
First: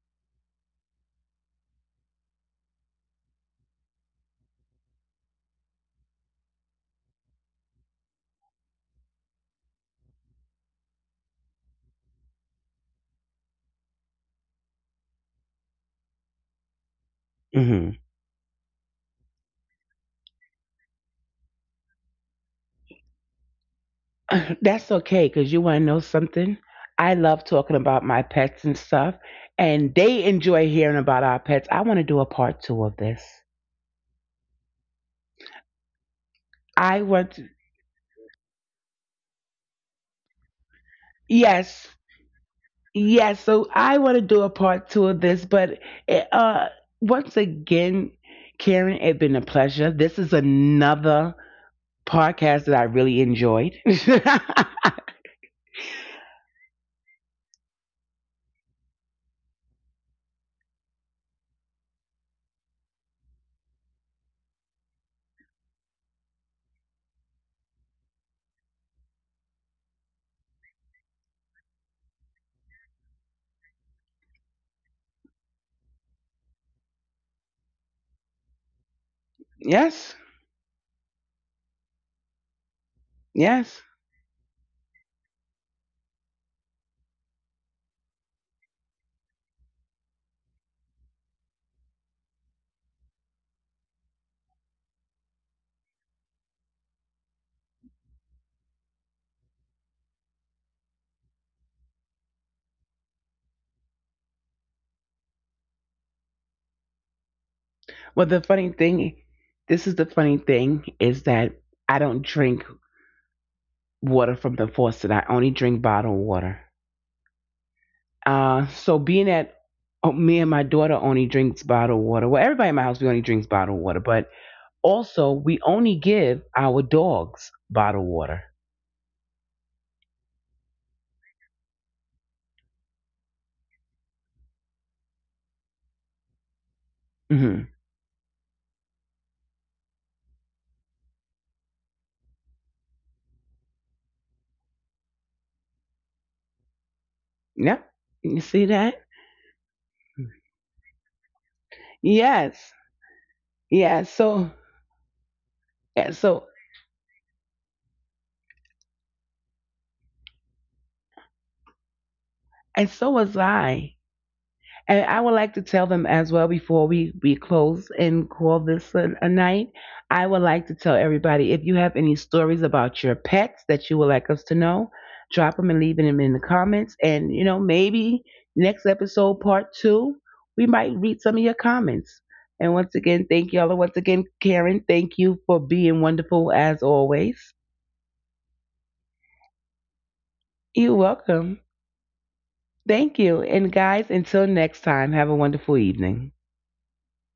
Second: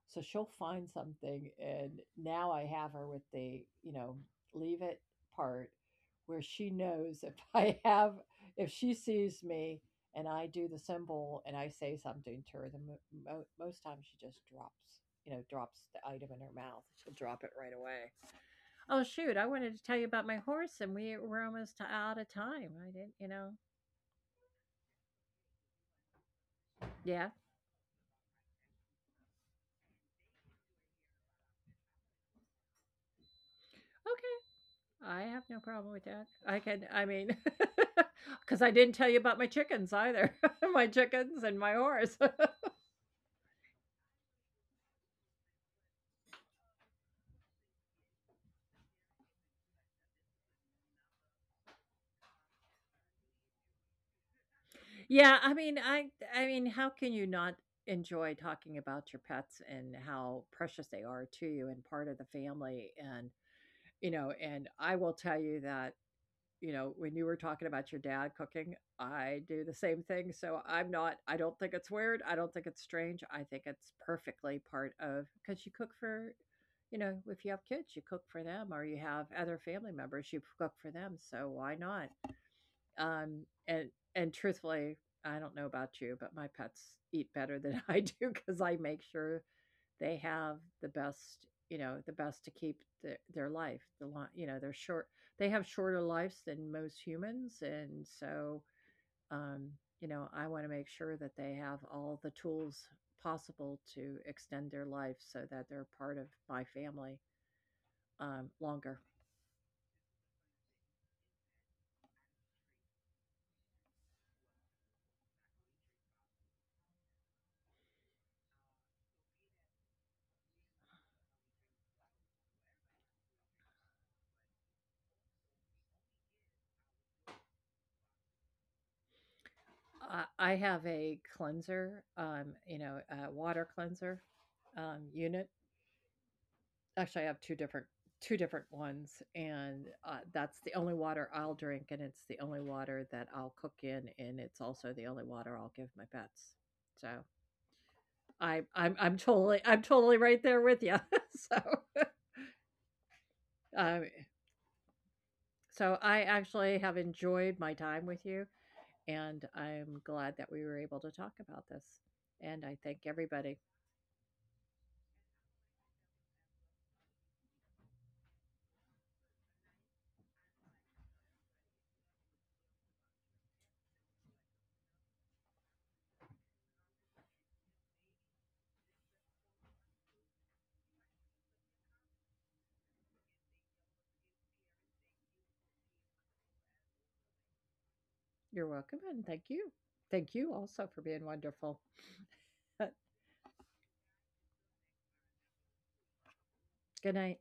B: So she'll find something. And now I have her with the, you know, leave it part, where she knows if I have, if she sees me and I do the symbol and I say something to her, the most times she just drops, you know, drops the item in her mouth. She'll drop it right
A: Hmm.
B: away. Oh shoot, I wanted to tell you about my horse and we were almost out of time. I didn't, you know.
A: That's okay because you want to know something? I
B: Yeah.
A: love talking about my pets and stuff, and they enjoy hearing about our pets. I want to do a part two of this.
B: Okay. I have no problem with that. I can
A: I
B: I mean
A: want
B: cuz I didn't tell you about my chickens either. My chickens and my
A: yes,
B: horse.
A: yes. So I want to do a part two of this, but it, once again, Karen, it's been a pleasure. This is another podcast that I really enjoyed.
B: Yeah, I mean, how can you not enjoy talking about your pets and how precious they are to you and part of the family. And you know, and I will tell you that you know, when you were talking about your dad cooking, I do the same thing. So I'm not, I don't think it's weird. I don't think it's strange. I think it's perfectly part of, because you cook for, you know, if you have kids, you cook for them, or you have other family
A: Yes,
B: members, you cook for them. So why not? Um,
A: yes.
B: and, and truthfully, I don't know about you, but my pets eat better than I do, because I make sure they have the best, you know, the best to keep the, their life. The long, you know, they're short. They have shorter lives than most humans, and so, um, you know, I want to make sure that they have all the tools possible to extend their life so that they're part of my family
A: Well, the funny
B: longer.
A: thing, this is the funny thing, is that I don't drink water from the faucet. I only drink bottled water. So being that oh, me and my daughter only drinks bottled water. Well, everybody in my house we only drinks bottled water, but also, we only give our dogs bottled water.
B: I have a cleanser, you know, a water cleanser unit. Actually, I have 2
A: Hmm.
B: different ones, and, that's the only water I'll drink, and it's the only water that I'll cook in, and it's also the only water I'll give my pets. So,
A: Yep. You
B: I
A: see
B: I'm
A: that?
B: I'm totally right there with you. So,
A: Yes. Yeah.
B: um,
A: So,
B: so
A: yeah,
B: I
A: so,
B: actually have enjoyed my time with you, and I'm glad that we were able to talk about this, and I
A: and
B: thank
A: so was
B: everybody.
A: I. And I would like to tell them as well before we close and call this a night. I would like to tell everybody if you have any stories about your pets that you would like us to know, drop them and leave them in the comments. And, you know, maybe next episode, part two, we might read some of your comments. And once again, thank y'all. And once again, Karen, thank you for being wonderful as always.
B: You're welcome, and thank you. Thank you also
A: You're
B: for being
A: welcome.
B: wonderful.
A: Thank you. And guys, until next time, have a wonderful evening.
B: Good night.